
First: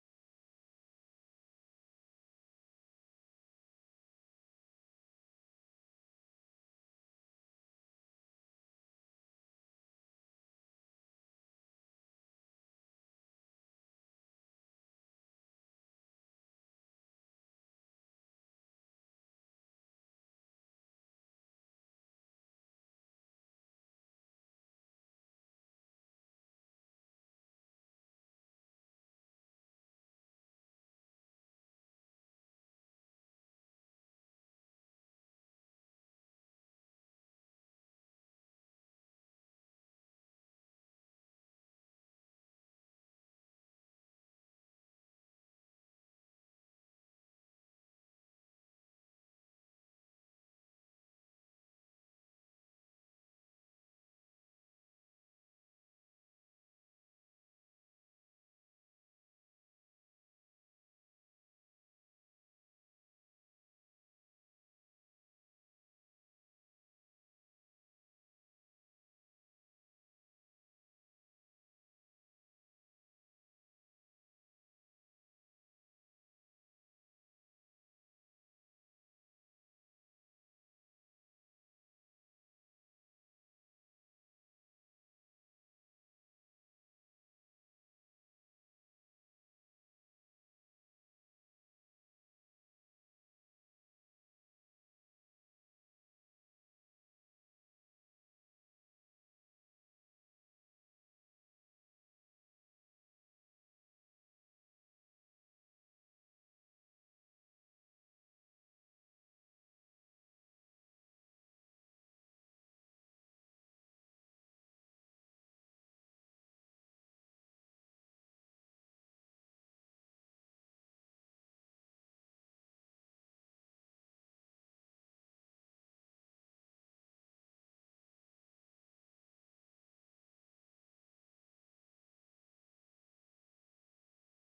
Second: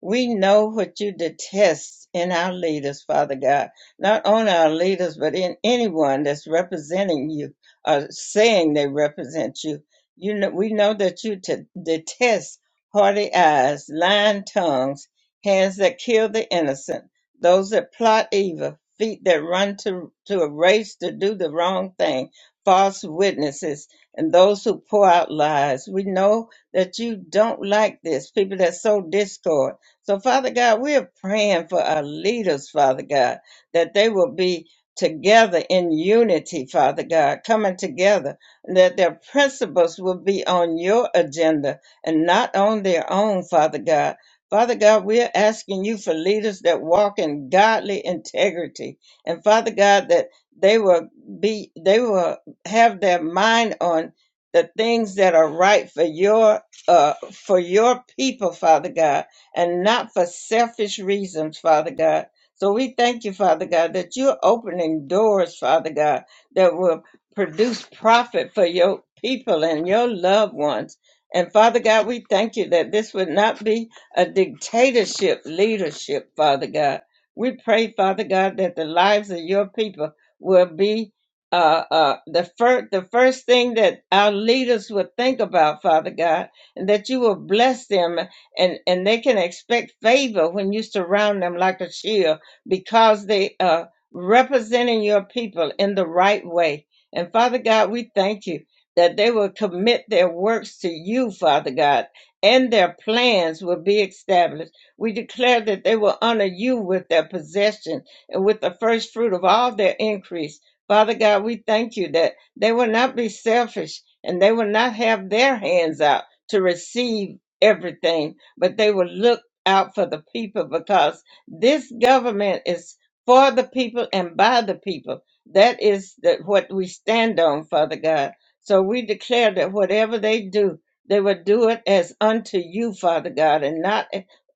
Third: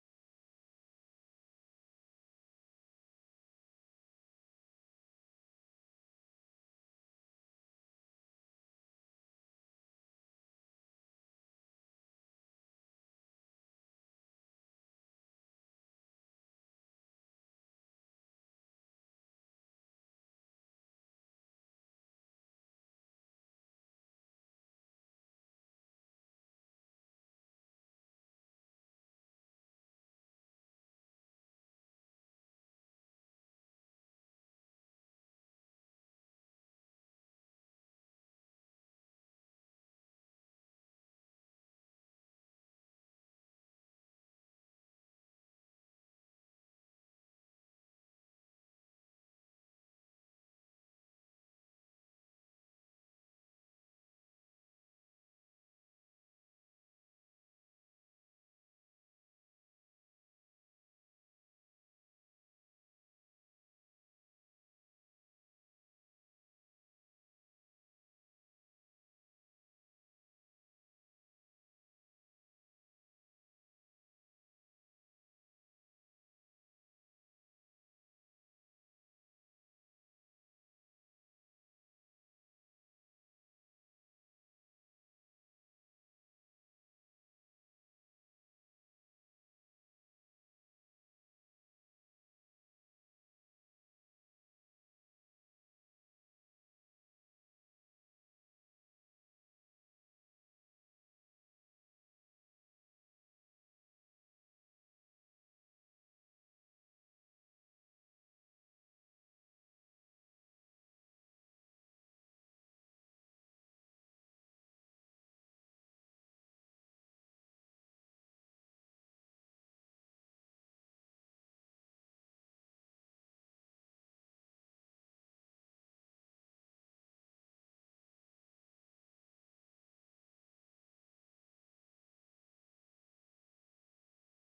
S2: We know what you detest in our leaders, Father God. Not only our leaders, but in anyone that's representing you or saying they represent you. You know, we know that you t- detest haughty eyes, lying tongues, hands that kill the innocent, those that plot evil, feet that run to, to a race to do the wrong thing, false witnesses, and those who pour out lies. We know that you don't like this, people that sow discord so, Father God, we're praying for our leaders, Father God, that they will be together in unity, Father God, coming together, and that their principles will be on your agenda and not on their own, Father God. Father God, we're asking you for leaders that walk in godly integrity. And Father God, that they will be, they will have their mind on the things that are right for your, uh, for your people, Father God and not for selfish reasons, Father God. So we thank you, Father God, that you're opening doors, Father God, that will produce profit for your people and your loved ones. And Father God, we thank you that this would not be a dictatorship leadership, Father God. We pray, Father God, that the lives of your people will be uh, uh, the, fir- the first thing that our leaders will think about, Father God, and that you will bless them and and they can expect favor when you surround them like a shield because they are representing your people in the right way and father god we thank you that they will commit their works to you father god and their plans will be established we declare that they will honor you with their possession and with the first fruit of all their increase father god we thank you that they will not be selfish and they will not have their hands out to receive everything but they will look out for the people because this government is for the people and by the people. That is the, what we stand on, Father God. So we declare that whatever they do, they will do it as unto you, Father God, and not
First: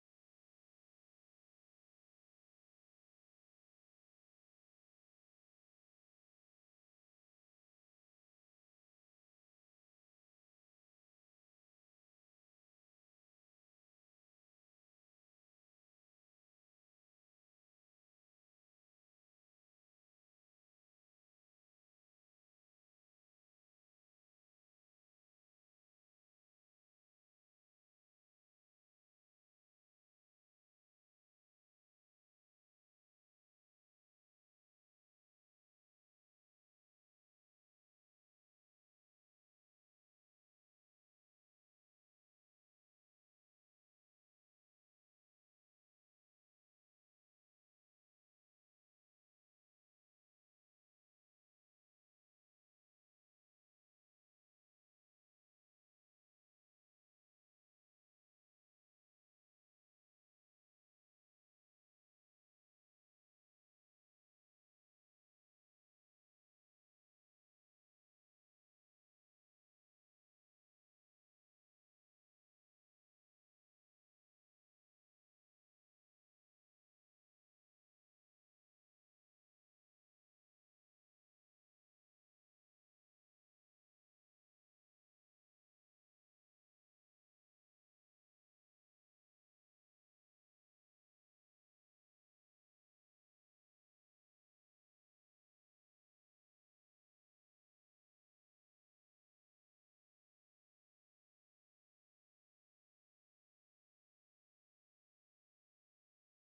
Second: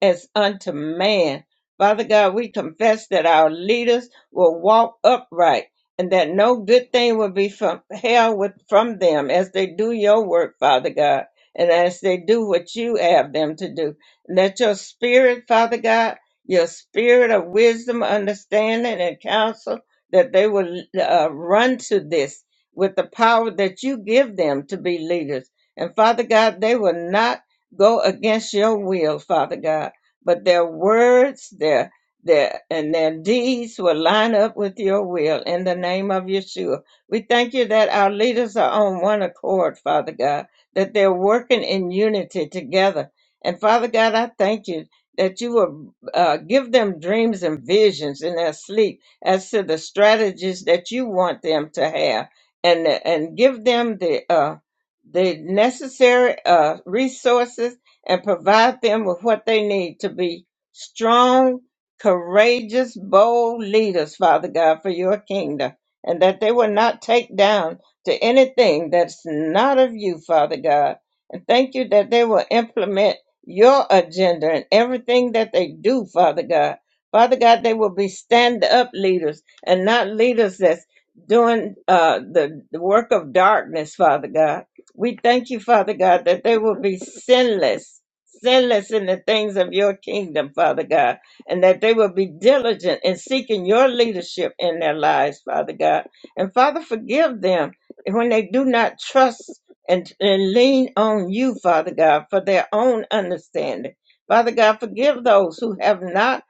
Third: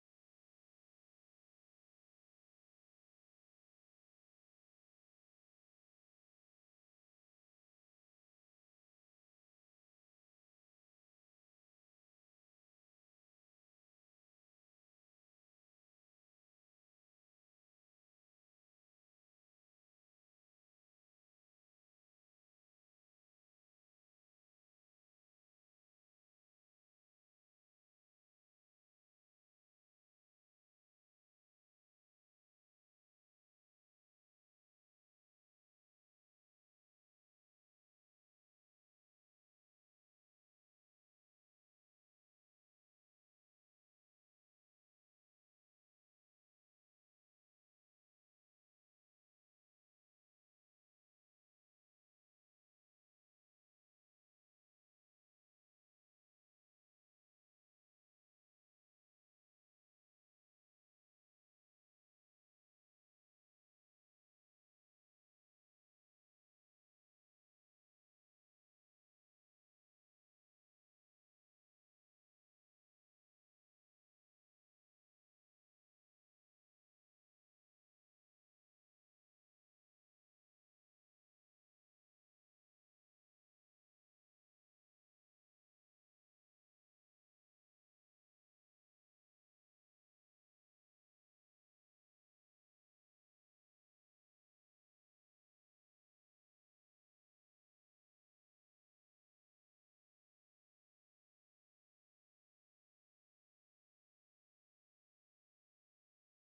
S2: as unto man. Father God, we confess that our leaders will walk upright and that no good thing will be from held with from them as they do your work, Father God and as they do what you have them to do. Let your spirit, Father God, your spirit of wisdom, understanding, and counsel, that they will uh, run to this with the power that you give them to be leaders. And Father God, they will not go against your will, Father God, but their words, their their and their deeds will line up with your will in the name of Yeshua. We thank you that our leaders are on one accord, Father God that they're working in unity together. And Father God, I thank you that you will uh, give them dreams and visions in their sleep as to the strategies that you want them to have, and and give them the uh, the necessary uh, resources and provide them with what they need to be strong, courageous, bold leaders, Father God, for your kingdom, and that they will not take down to anything that's not of you, Father God. And thank you that they will implement your agenda and everything that they do, Father God. Father God, they will be stand up leaders and not leaders that's doing uh, the, the work of darkness, Father God. We thank you, Father God, that they will be sinless, sinless in the things of your kingdom, Father God, and that they will be diligent in seeking your leadership in their lives, Father God. And Father, forgive them when they do not trust and, and lean on you, Father God, for their own understanding. Father God, forgive those who have not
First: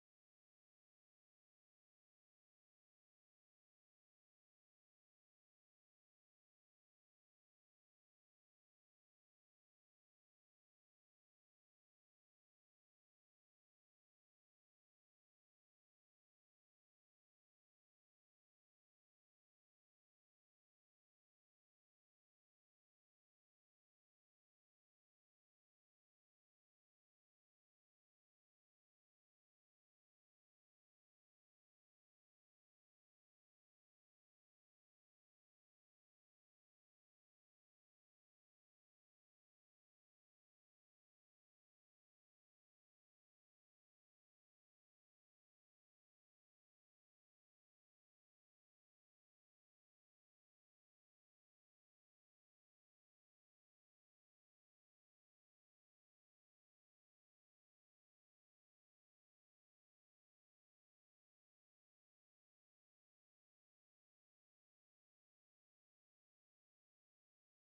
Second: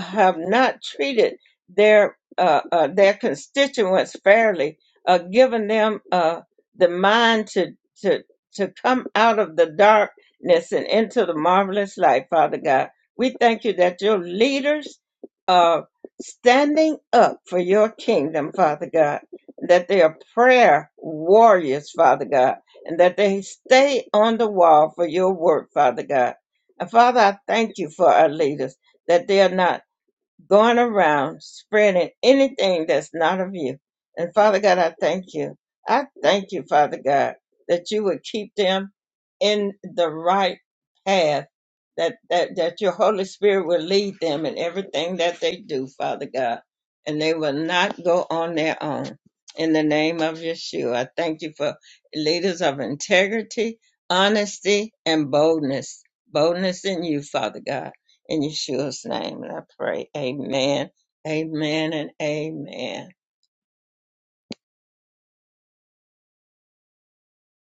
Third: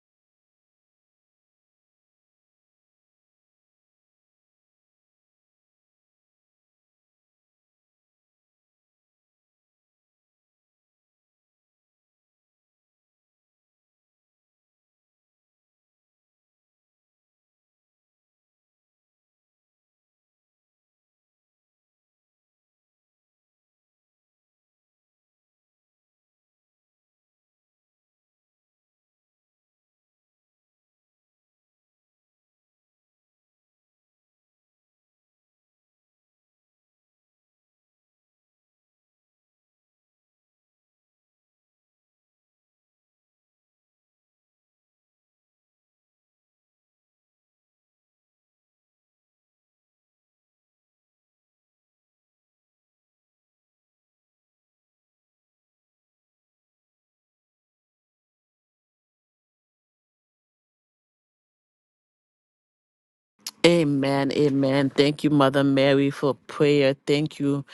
S2: have not treated their uh, uh, their constituents fairly, uh, given them uh, the mind to to to come out of the darkness and into the marvelous light, Father God. We thank you that your leaders are standing up for your kingdom, Father God, that they are prayer warriors, Father God, and that they stay on the wall for your work, Father God. And Father, I thank you for our leaders that they are not going around spreading anything that's not of you. And Father God, I thank you. I thank you, Father God, that you would keep them in the right path, that, that, that your Holy Spirit will lead them in everything that they do, Father God, and they will not go on their own. In the name of Yeshua, I thank you for leaders of integrity, honesty, and boldness. Boldness in you, Father God. In Yeshua's name, and I pray. Amen, amen, and amen.
S1: Amen. Amen. Thank you, Mother Mary, for prayer. Thank you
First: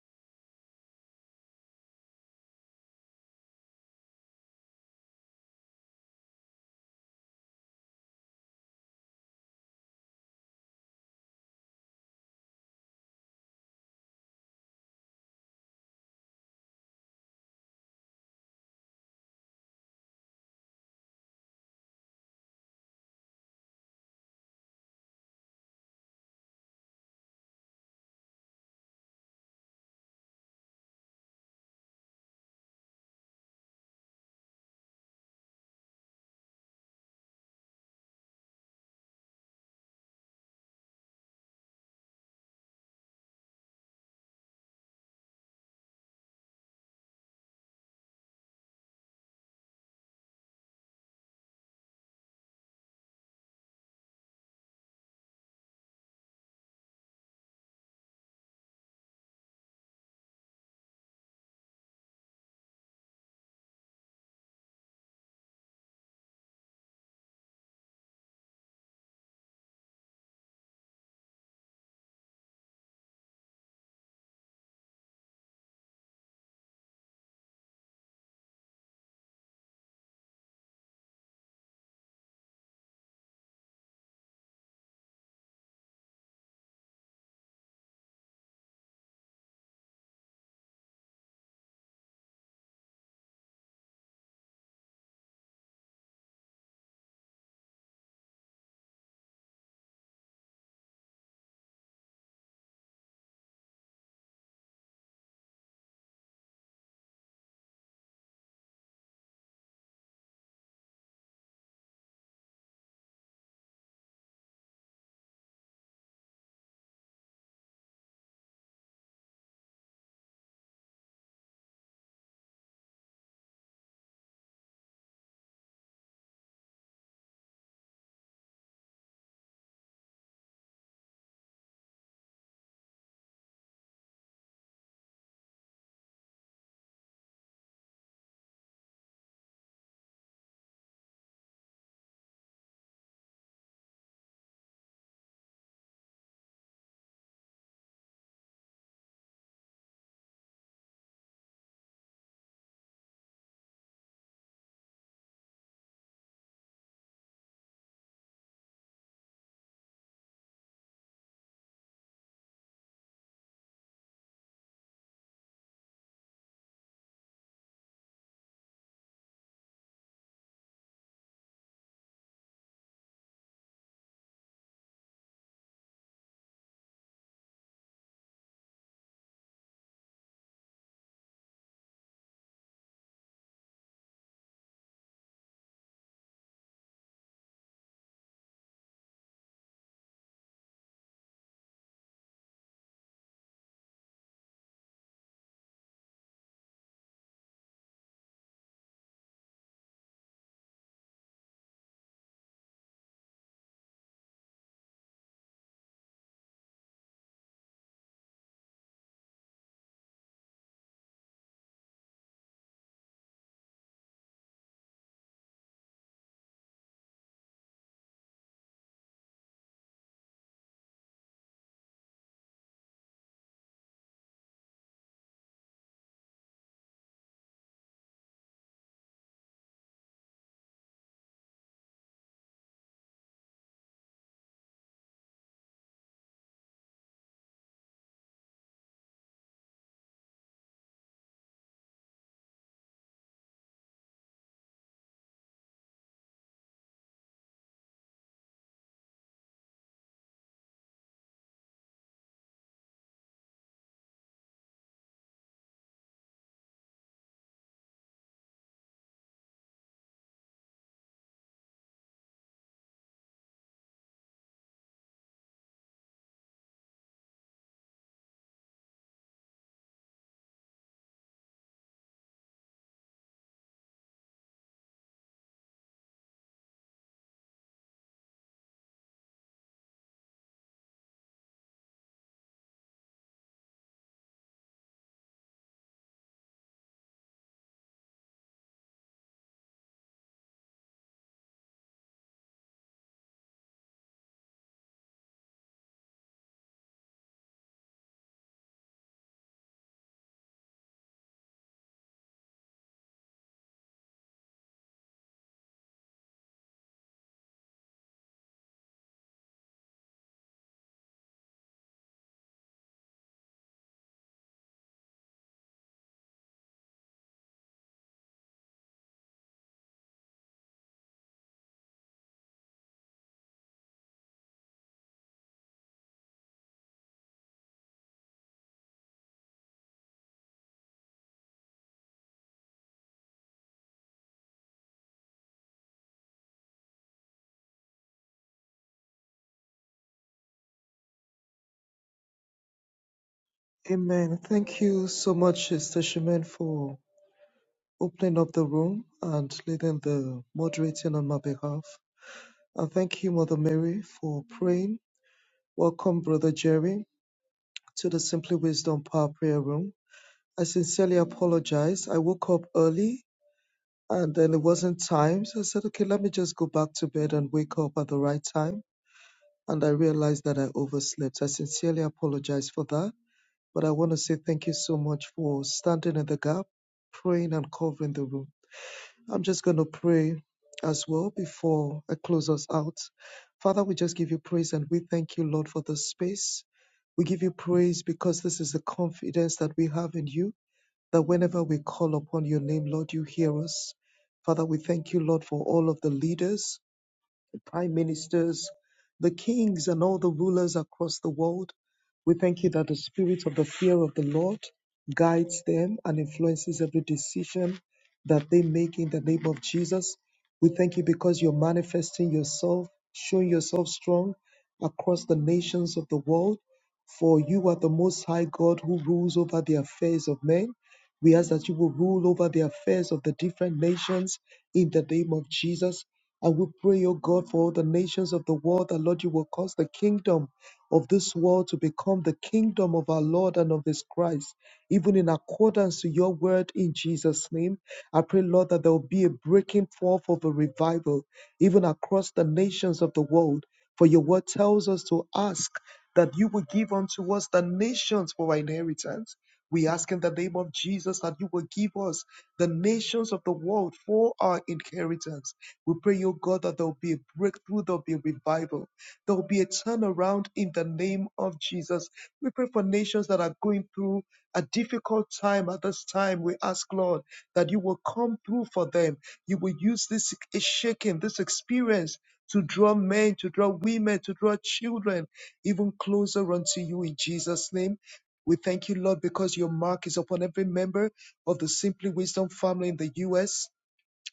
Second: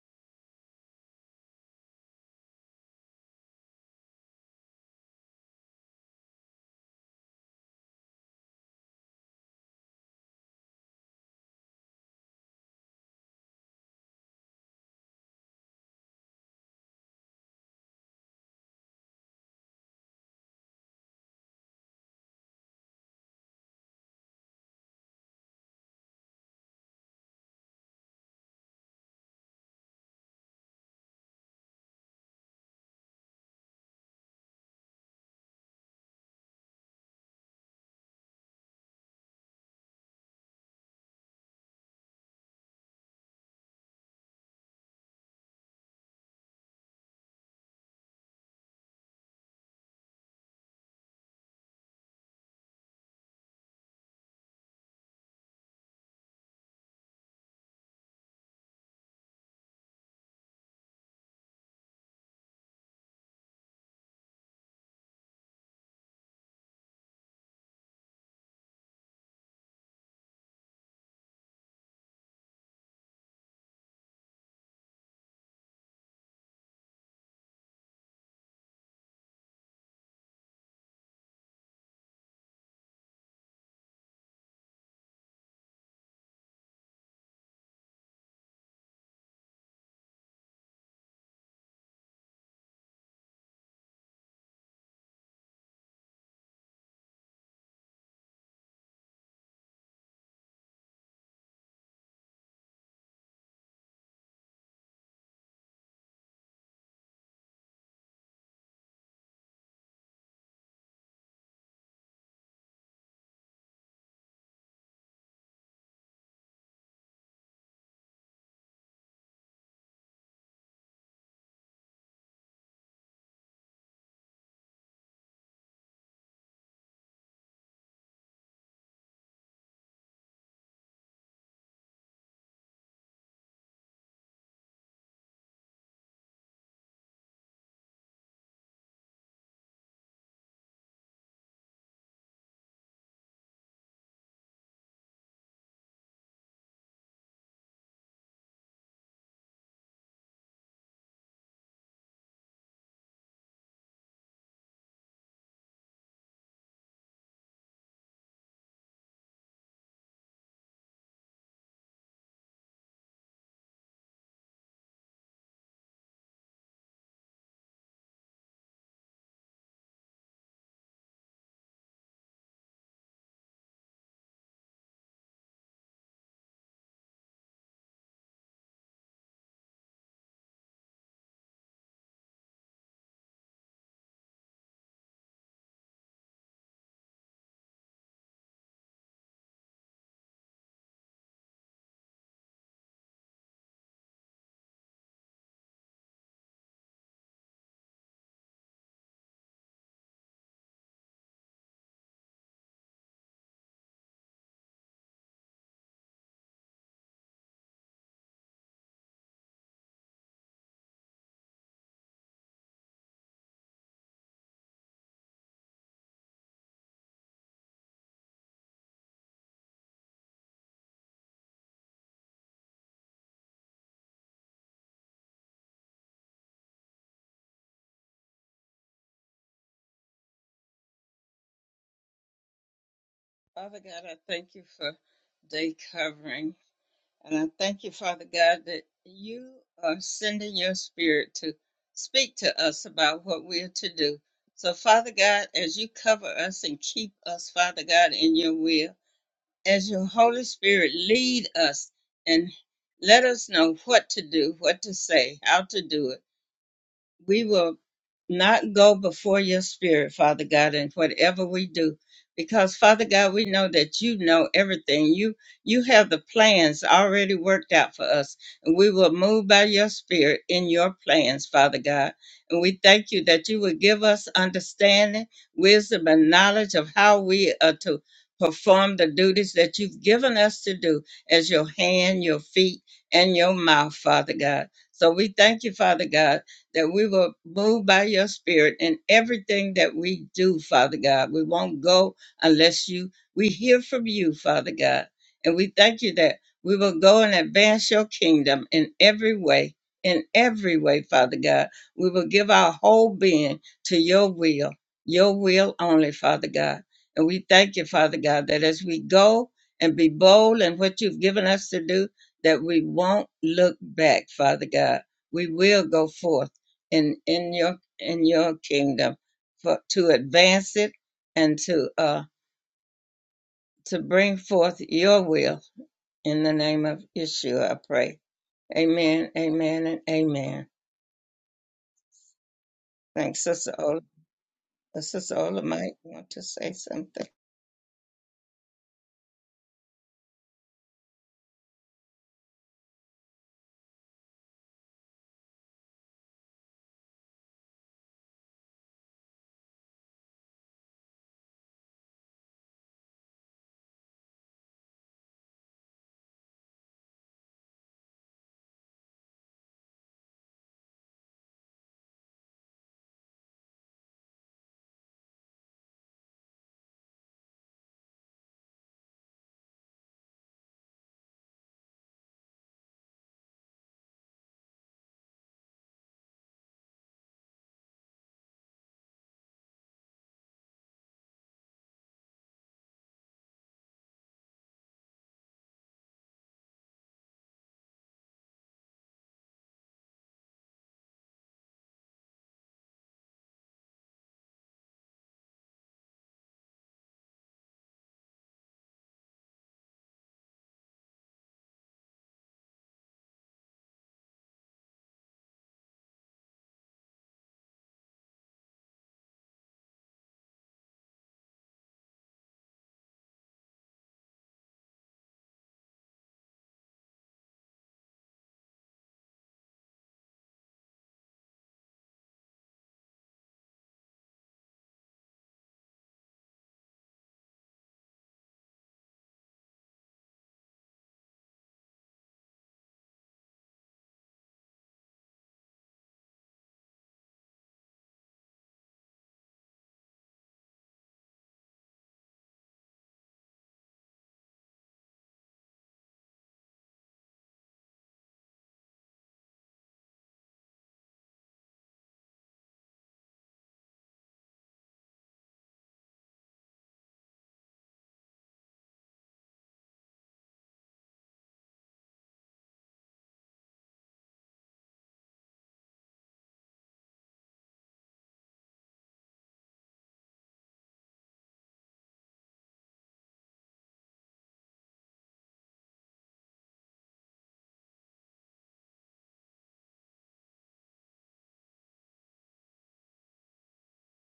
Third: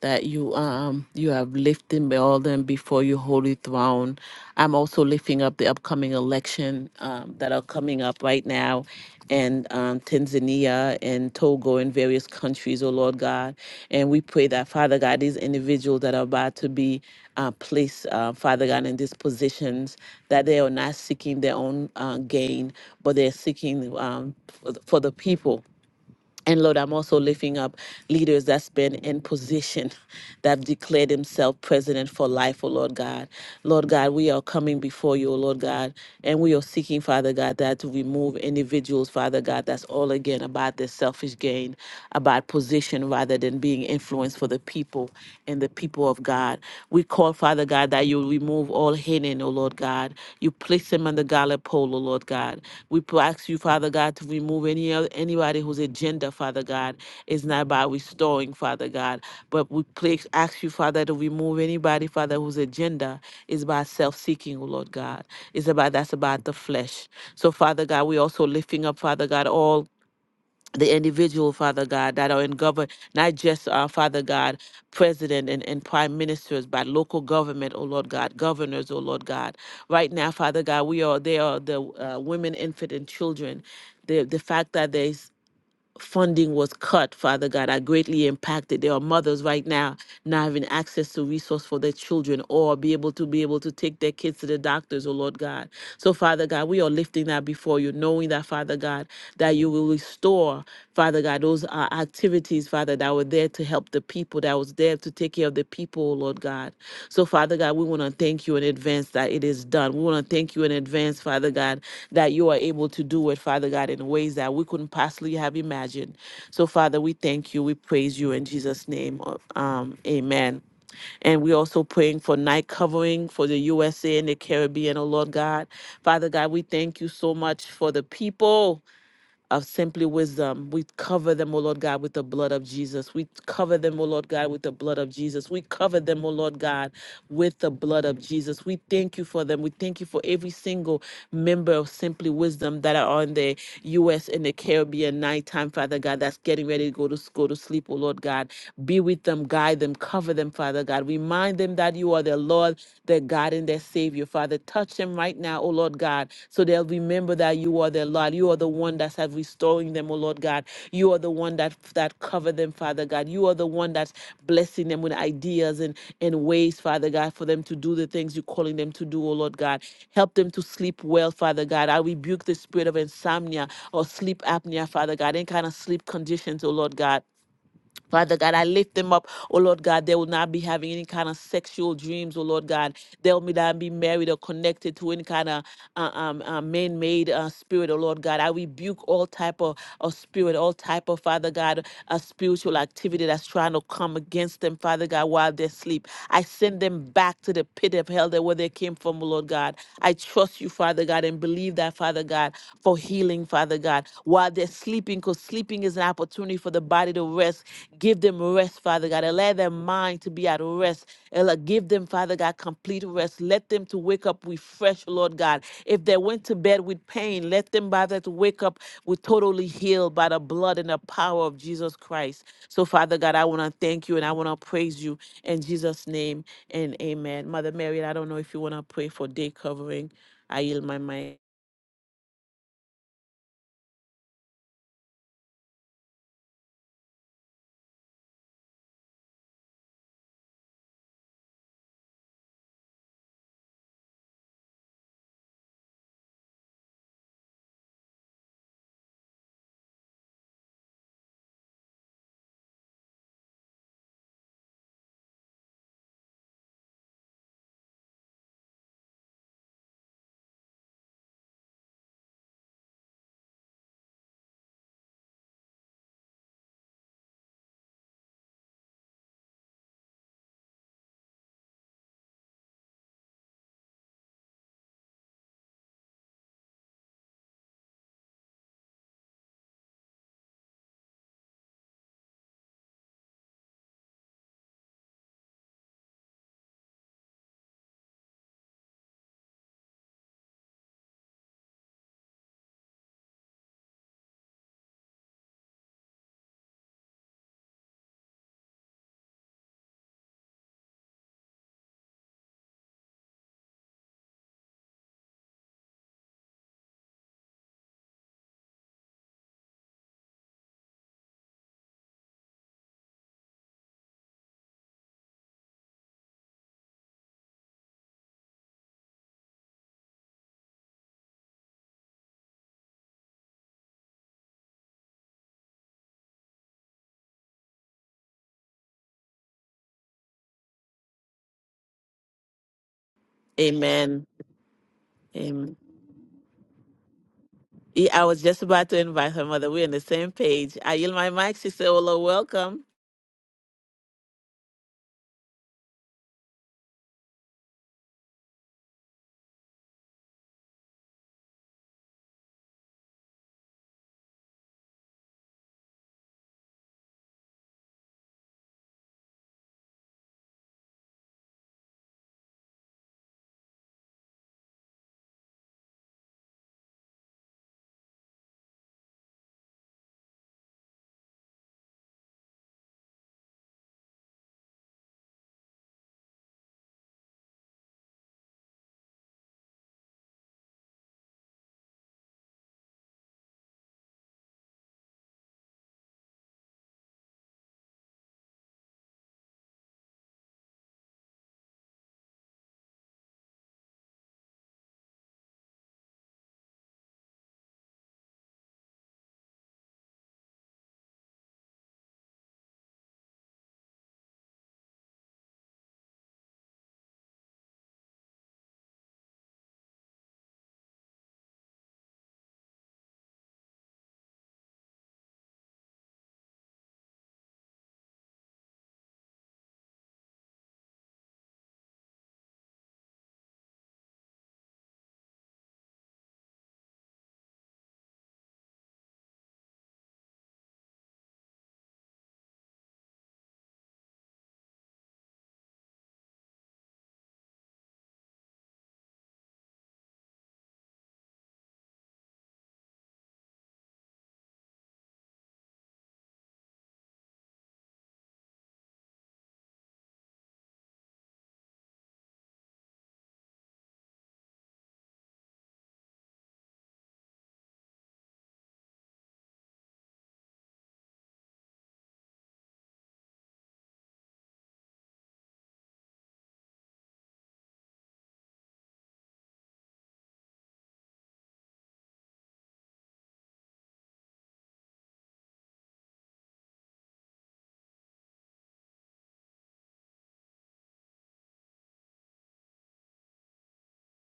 S1: that you um you have lifted all them before your holy throne. I'm also lifting up the upcoming election um, that are coming up right now in um, Tanzania and Togo and various countries, oh Lord God. And we pray that, Father God, these individuals that are about to be uh, placed, uh, Father God, in these positions, that they are not seeking their own uh, gain, but they're seeking um, for the for the people. And Lord, I'm also lifting up leaders that's been in position that have declared themselves president for life, oh Lord God. Lord God, we are coming before you, oh Lord God, and we are seeking, Father God, that to remove individuals, Father God, that's all again about their selfish gain, about position rather than being influenced for the people people and the people of God. We call, Father God, that you remove all hidden, O Lord God. You place them on the gallop pole, O Lord God. We ask you, Father God, to remove any oth- anybody whose agenda, Father God, is not about restoring, Father God. But we place, ask you, Father, to remove anybody, Father, whose agenda is about self-seeking, O Lord God. It's about that's about the flesh. So, Father God, we also lifting up, Father God, all the individual, Father God, that are in government, not just, uh, Father God, president and, and prime ministers, but local government, oh Lord God, governors, oh Lord God. Right now, Father God, we are, they are the uh, women, infant, and children. The, the fact that they funding was cut, Father God, are greatly impacted. There are mothers right now not having access to resource for their children or be able to be able to take their kids to the doctors, oh Lord God. So, Father God, we are lifting that before you, knowing that, Father God, that you will restore, Father God, those uh, activities, Father, that were there to help the people, that was there to take care of the people, oh, Lord God. So, Father God, we want to thank you in advance that it is done. We want to thank you in advance, Father God, that you are able to do it, Father God, in ways that we couldn't possibly have imagined. So, Father, we thank you. We praise you in Jesus' name. uh, Um, amen. And we're also praying for night covering for the USA and the Caribbean, oh Lord God. Father God, we thank you so much for the people of simply wisdom. We cover them, O Lord God, with the blood of Jesus. We cover them, O Lord God, with the blood of Jesus. We cover them, O Lord God, with the blood of Jesus. We thank you for them. We thank you for every single member of Simply Wisdom that are on the U.S. and the Caribbean nighttime, Father God, that's getting ready to go to go to sleep, O Lord God. Be with them, guide them, cover them, Father God. Remind them that you are their Lord their God and their Savior. Father, touch them right now, oh Lord God, so they'll remember that you are their Lord. You are the one that's have restoring them, oh Lord God. You are the one that that cover them, Father God. You are the one that's blessing them with ideas and, and ways, Father God, for them to do the things you're calling them to do, oh Lord God. Help them to sleep well, Father God. I rebuke the spirit of insomnia or sleep apnea, Father God, any kind of sleep conditions, oh Lord God. Father God, I lift them up. Oh Lord God, they will not be having any kind of sexual dreams. Oh Lord God, they'll be not be married or connected to any kind of uh, um, uh, man-made uh, spirit. Oh Lord God, I rebuke all type of, of spirit, all type of Father God, uh, spiritual activity that's trying to come against them, Father God, while they sleep. I send them back to the pit of hell that where they came from. Oh Lord God, I trust you, Father God, and believe that Father. Father God, for healing, Father God, while they're sleeping, because sleeping is an opportunity for the body to rest. Give them rest, Father God. Allow their mind to be at rest. Ella, give them, Father God, complete rest. Let them to wake up refreshed, Lord God. If they went to bed with pain, let them by that wake up with totally healed by the blood and the power of Jesus Christ. So, Father God, I want to thank you and I want to praise you in Jesus' name and amen. Mother Mary, I don't know if you want to pray for day covering. I yield my mind.
S2: Father God, I thank you for day covering. And I thank you, Father God, that you are sending your spirit to speak to us about what we are to do. So, Father God, as you cover us and keep us, Father God, in your will. as your Holy Spirit lead us and let us know what to do, what to say, how to do it we will not go before your spirit, Father God, in whatever we do. Because Father God, we know that you know everything. You you have the plans already worked out for us. And we will move by your spirit in your plans, Father God. And we thank you that you will give us understanding, wisdom, and knowledge of how we are to perform the duties that you've given us to do as your hand, your feet, and your mouth, Father God. So we thank you, Father God that we will move by your spirit in everything that we do, Father God. We won't go unless you we hear from you, Father God. And we thank you that we will go and advance your kingdom in every way. In every way, Father God, we will give our whole being to your will, your will only, Father God. And we thank you, Father God, that as we go and be bold in what you've given us to do, that we won't look back, Father God. We will go forth in in your in your kingdom for to advance it and to uh to bring forth your will in the name of Yeshua I pray. Amen, amen, and amen. Thanks, Sister Ola.
S1: Amen.
S2: Sister Ola
S1: Amen.
S2: might want to say something.
S1: Yeah, I was just about to invite her mother. We're on the same page. I yield my mic, Sister Ola. Welcome.
S3: Amen. Thank you so much, Sister Shimen, for opening up the room and leading the moderating on my behalf. And thank you, Mother Mary, for praying. Welcome, Brother Jerry, to the Simply Wisdom Power Prayer Room. I sincerely apologize. I woke up early and then it wasn't time. So I said, okay, let me just go back to bed and wake up at the right time. And I realized that I overslept. I sincerely apologize for that. But I want to say thank you so much for standing in the gap, praying and covering the room. I'm just going to pray as well before I close us out. Father, we just give you praise and we thank you, Lord, for this space. We give you praise because this is the confidence that we have in you, that whenever we call upon your name, Lord, you hear us. Father, we thank you, Lord, for all of the leaders the prime ministers, the kings, and all the rulers across the world. We thank you that the spirit of the fear of the Lord guides them and influences every decision that they make in the name of Jesus. We thank you because you're manifesting yourself, showing yourself strong across the nations of the world. For you are the Most High God who rules over the affairs of men. We ask that you will rule over the affairs of the different nations in the name of Jesus. And we pray, O God, for all the nations of the world, that Lord, you will cause the kingdom of this world to become the kingdom of our Lord and of his Christ, even in accordance to your word in Jesus' name. I pray, Lord, that there will be a breaking forth of a revival, even across the nations of the world. For your word tells us to ask that you will give unto us the nations for our inheritance. We ask in the name of Jesus that you will give us the nations of the world for our inheritance. We pray, oh God, that there will be a breakthrough, there will be a revival, there will be a turnaround in the name of Jesus. We pray for nations that are going through a difficult time at this time. We ask, Lord, that you will come through for them. You will use this shaking, this experience to draw men, to draw women, to draw children even closer unto you in Jesus' name. We thank you, Lord, because your mark is upon every member of the Simply Wisdom family in the U.S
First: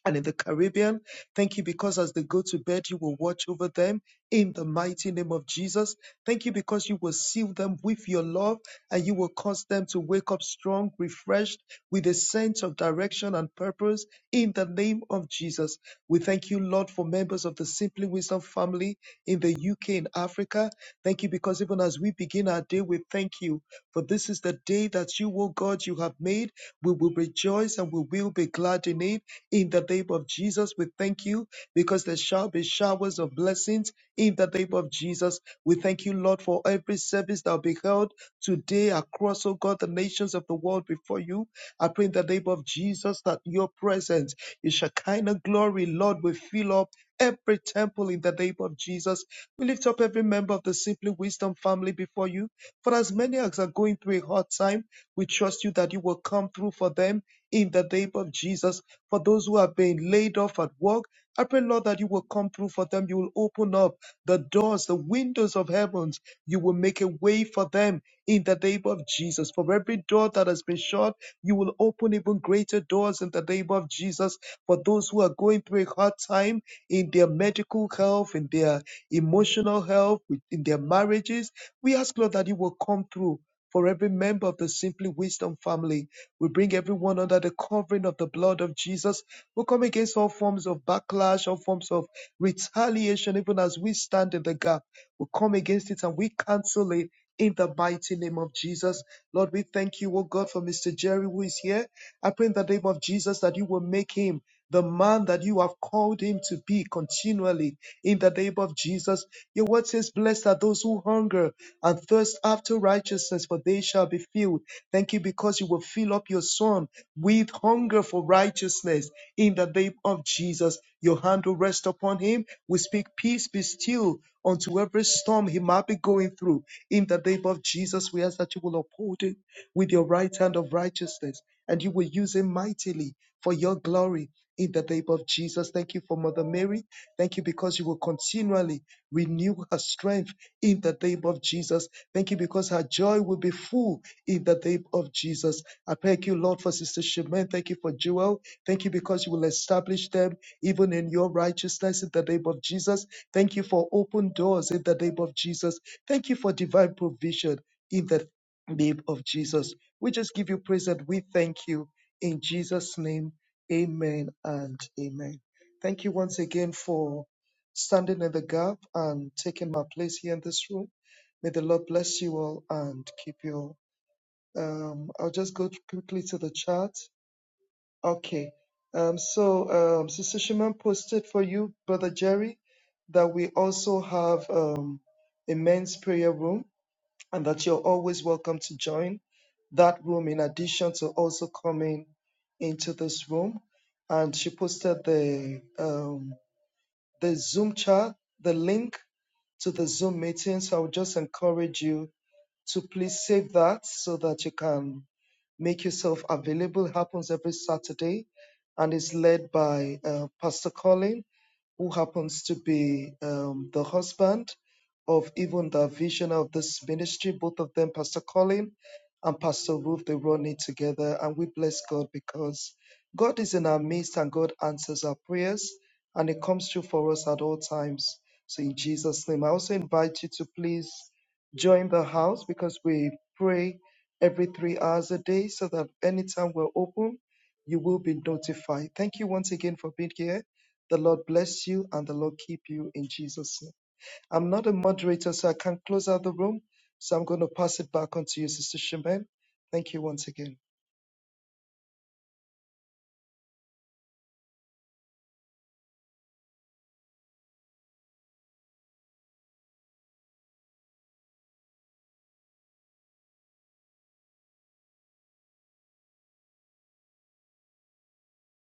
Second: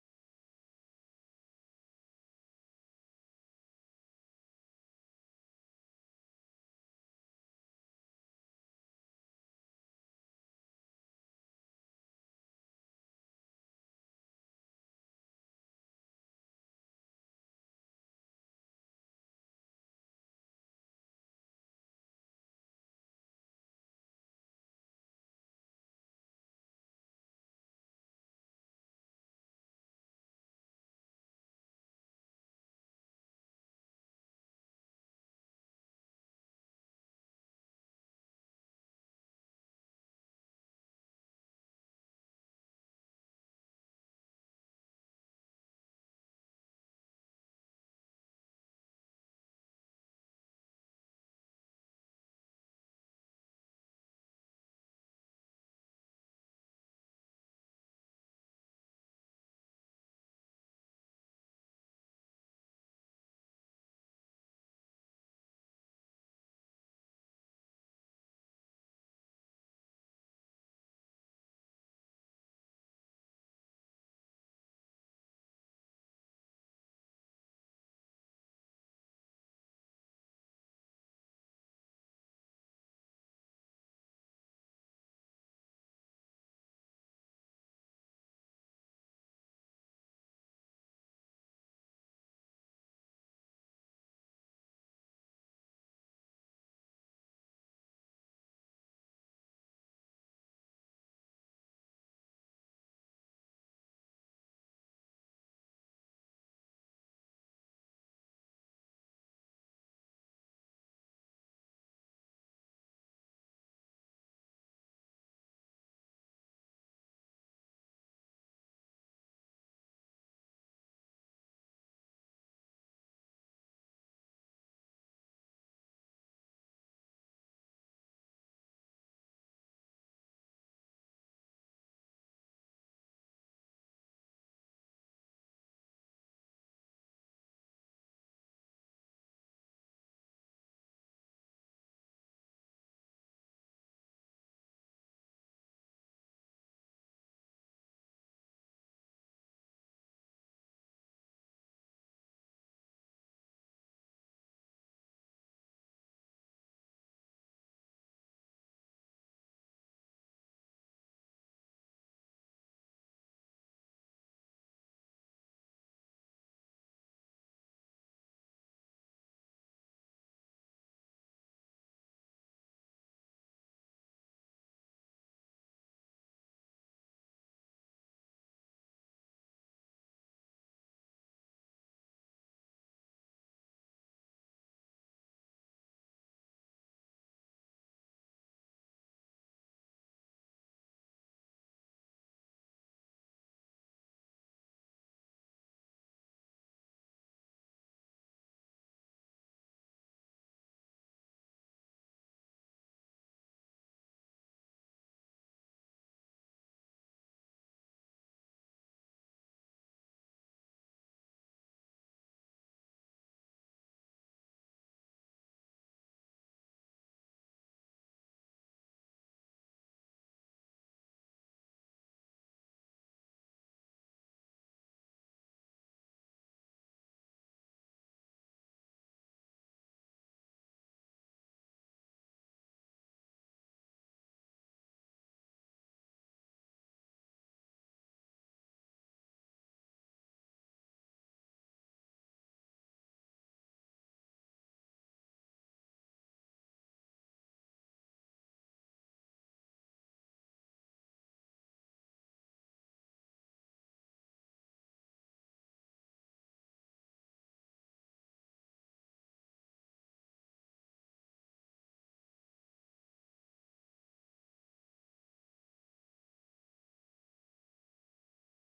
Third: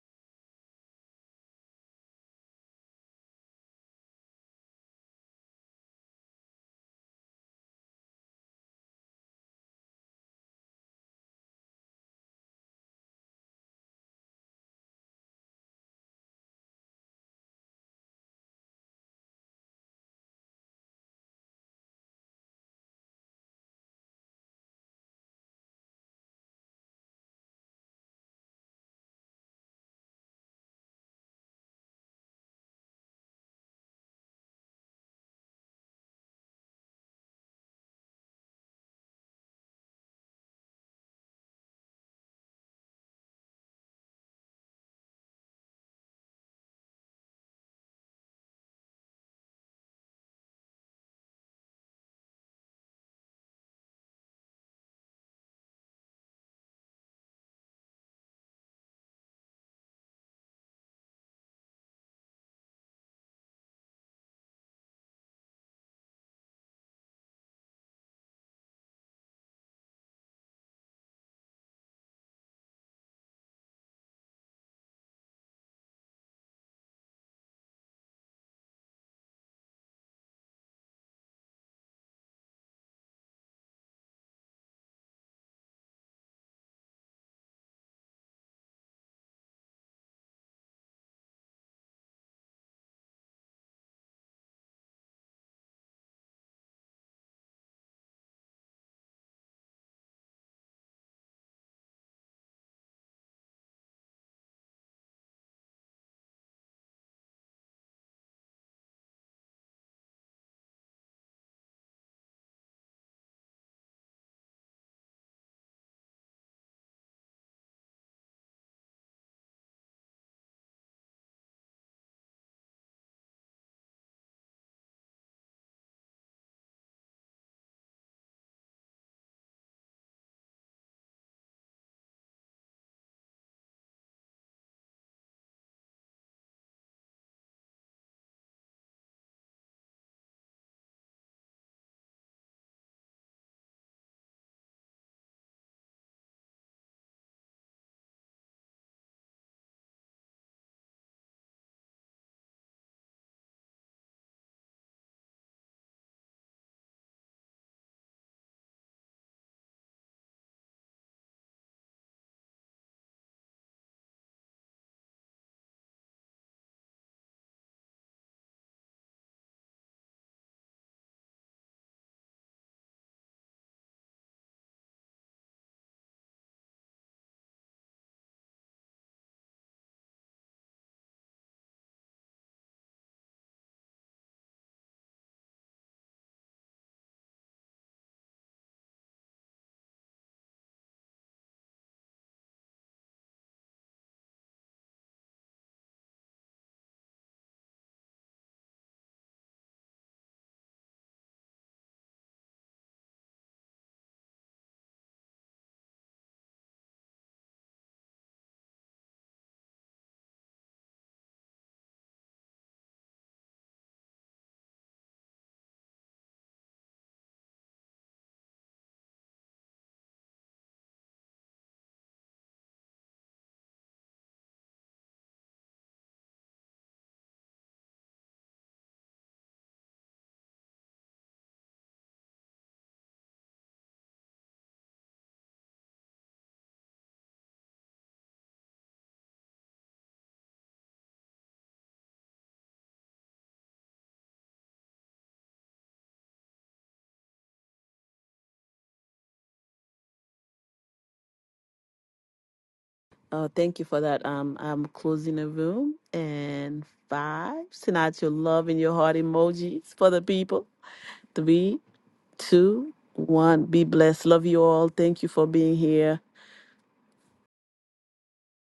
S3: and in the Caribbean. Thank you because as they go to bed, you will watch over them in the mighty name of Jesus. Thank you because you will seal them with your love and you will cause them to wake up strong, refreshed with a sense of direction and purpose in the name of Jesus. We thank you, Lord, for members of the Simply Wisdom family in the UK and Africa. Thank you because even as we begin our day, we thank you for this is the day that you, O God, you have made. We will rejoice and we will be glad in it. In the name of Jesus, we thank you because there shall be showers of blessings. In the name of Jesus, we thank you, Lord, for every service that will be held today across, oh God, the nations of the world before you. I pray in the name of Jesus that your presence, your Shekinah glory, Lord, will fill up every temple in the name of Jesus. We lift up every member of the Simply Wisdom family before you. For as many as are going through a hard time, we trust you that you will come through for them in the name of Jesus. For those who are being laid off at work, I pray, Lord, that you will come through for them. You will open up the doors, the windows of heavens. You will make a way for them in the name of Jesus. For every door that has been shut, you will open even greater doors in the name of Jesus. For those who are going through a hard time in their medical health, in their emotional health, with- in their marriages, we ask, Lord, that you will come through for every member of the Simply Wisdom family we bring everyone under the covering of the blood of Jesus. We come against all forms of backlash, all forms of retaliation, even as we stand in the gap. We come against it and we cancel it in the mighty name of Jesus. Lord, we thank you, oh God, for Mr. Jerry who is here. I pray in the name of Jesus that you will make him the man that you have called him to be continually in the name of Jesus. Your word says, Blessed are those who hunger and thirst after righteousness, for they shall be filled. Thank you because you will fill up your son with hunger for righteousness in the name of Jesus. Your hand will rest upon him. We speak peace be still unto every storm he might be going through. In the name of Jesus, we ask that you will uphold him with your right hand of righteousness and you will use him mightily for your glory. In the name of Jesus, thank you for Mother Mary. Thank you because you will continually Renew her strength in the name of Jesus. Thank you because her joy will be full in the name of Jesus. I thank you, Lord, for Sister Shemin. Thank you for Joel. Thank you because you will establish them even in your righteousness in the name of Jesus. Thank you for open doors in the name of Jesus. Thank you for divine provision in the name of Jesus. We just give you praise and we thank you in Jesus' name. Amen and amen. Thank you once again for standing in the gap and taking my place here in this room. May the Lord bless you all and keep you all. Um, I'll just go quickly to the chat. Okay. Um, so, um, Sister Shimon posted for you, Brother Jerry, that we also have um, a men's prayer room and that you're always welcome to join that room in addition to also coming into this room. And she posted the um, the Zoom chat, the link to the Zoom meeting. So I would just encourage you to please save that so that you can make yourself available. It happens every Saturday and is led by uh, Pastor Colin who happens to be um, the husband of even the visionary of this ministry, both of them, Pastor Colin and Pastor Ruth, they run it together. And we bless God because God is in our midst and God answers our prayers and it comes through for us at all times. So, in Jesus' name, I also invite you to please join the house because we pray every three hours a day so that anytime we're open, you will be notified. Thank you once again for being here. The Lord bless you and the Lord keep you in Jesus' name. I'm not a moderator, so I can't close out the room. So I'm going to pass it back on to you, Sister Shemin. Thank you once again.
S1: Oh, thank you for that. Um, I'm closing the room and five. Send out your love and your heart emojis for the people. Three, two, one. Be blessed. Love you all. Thank you for being here.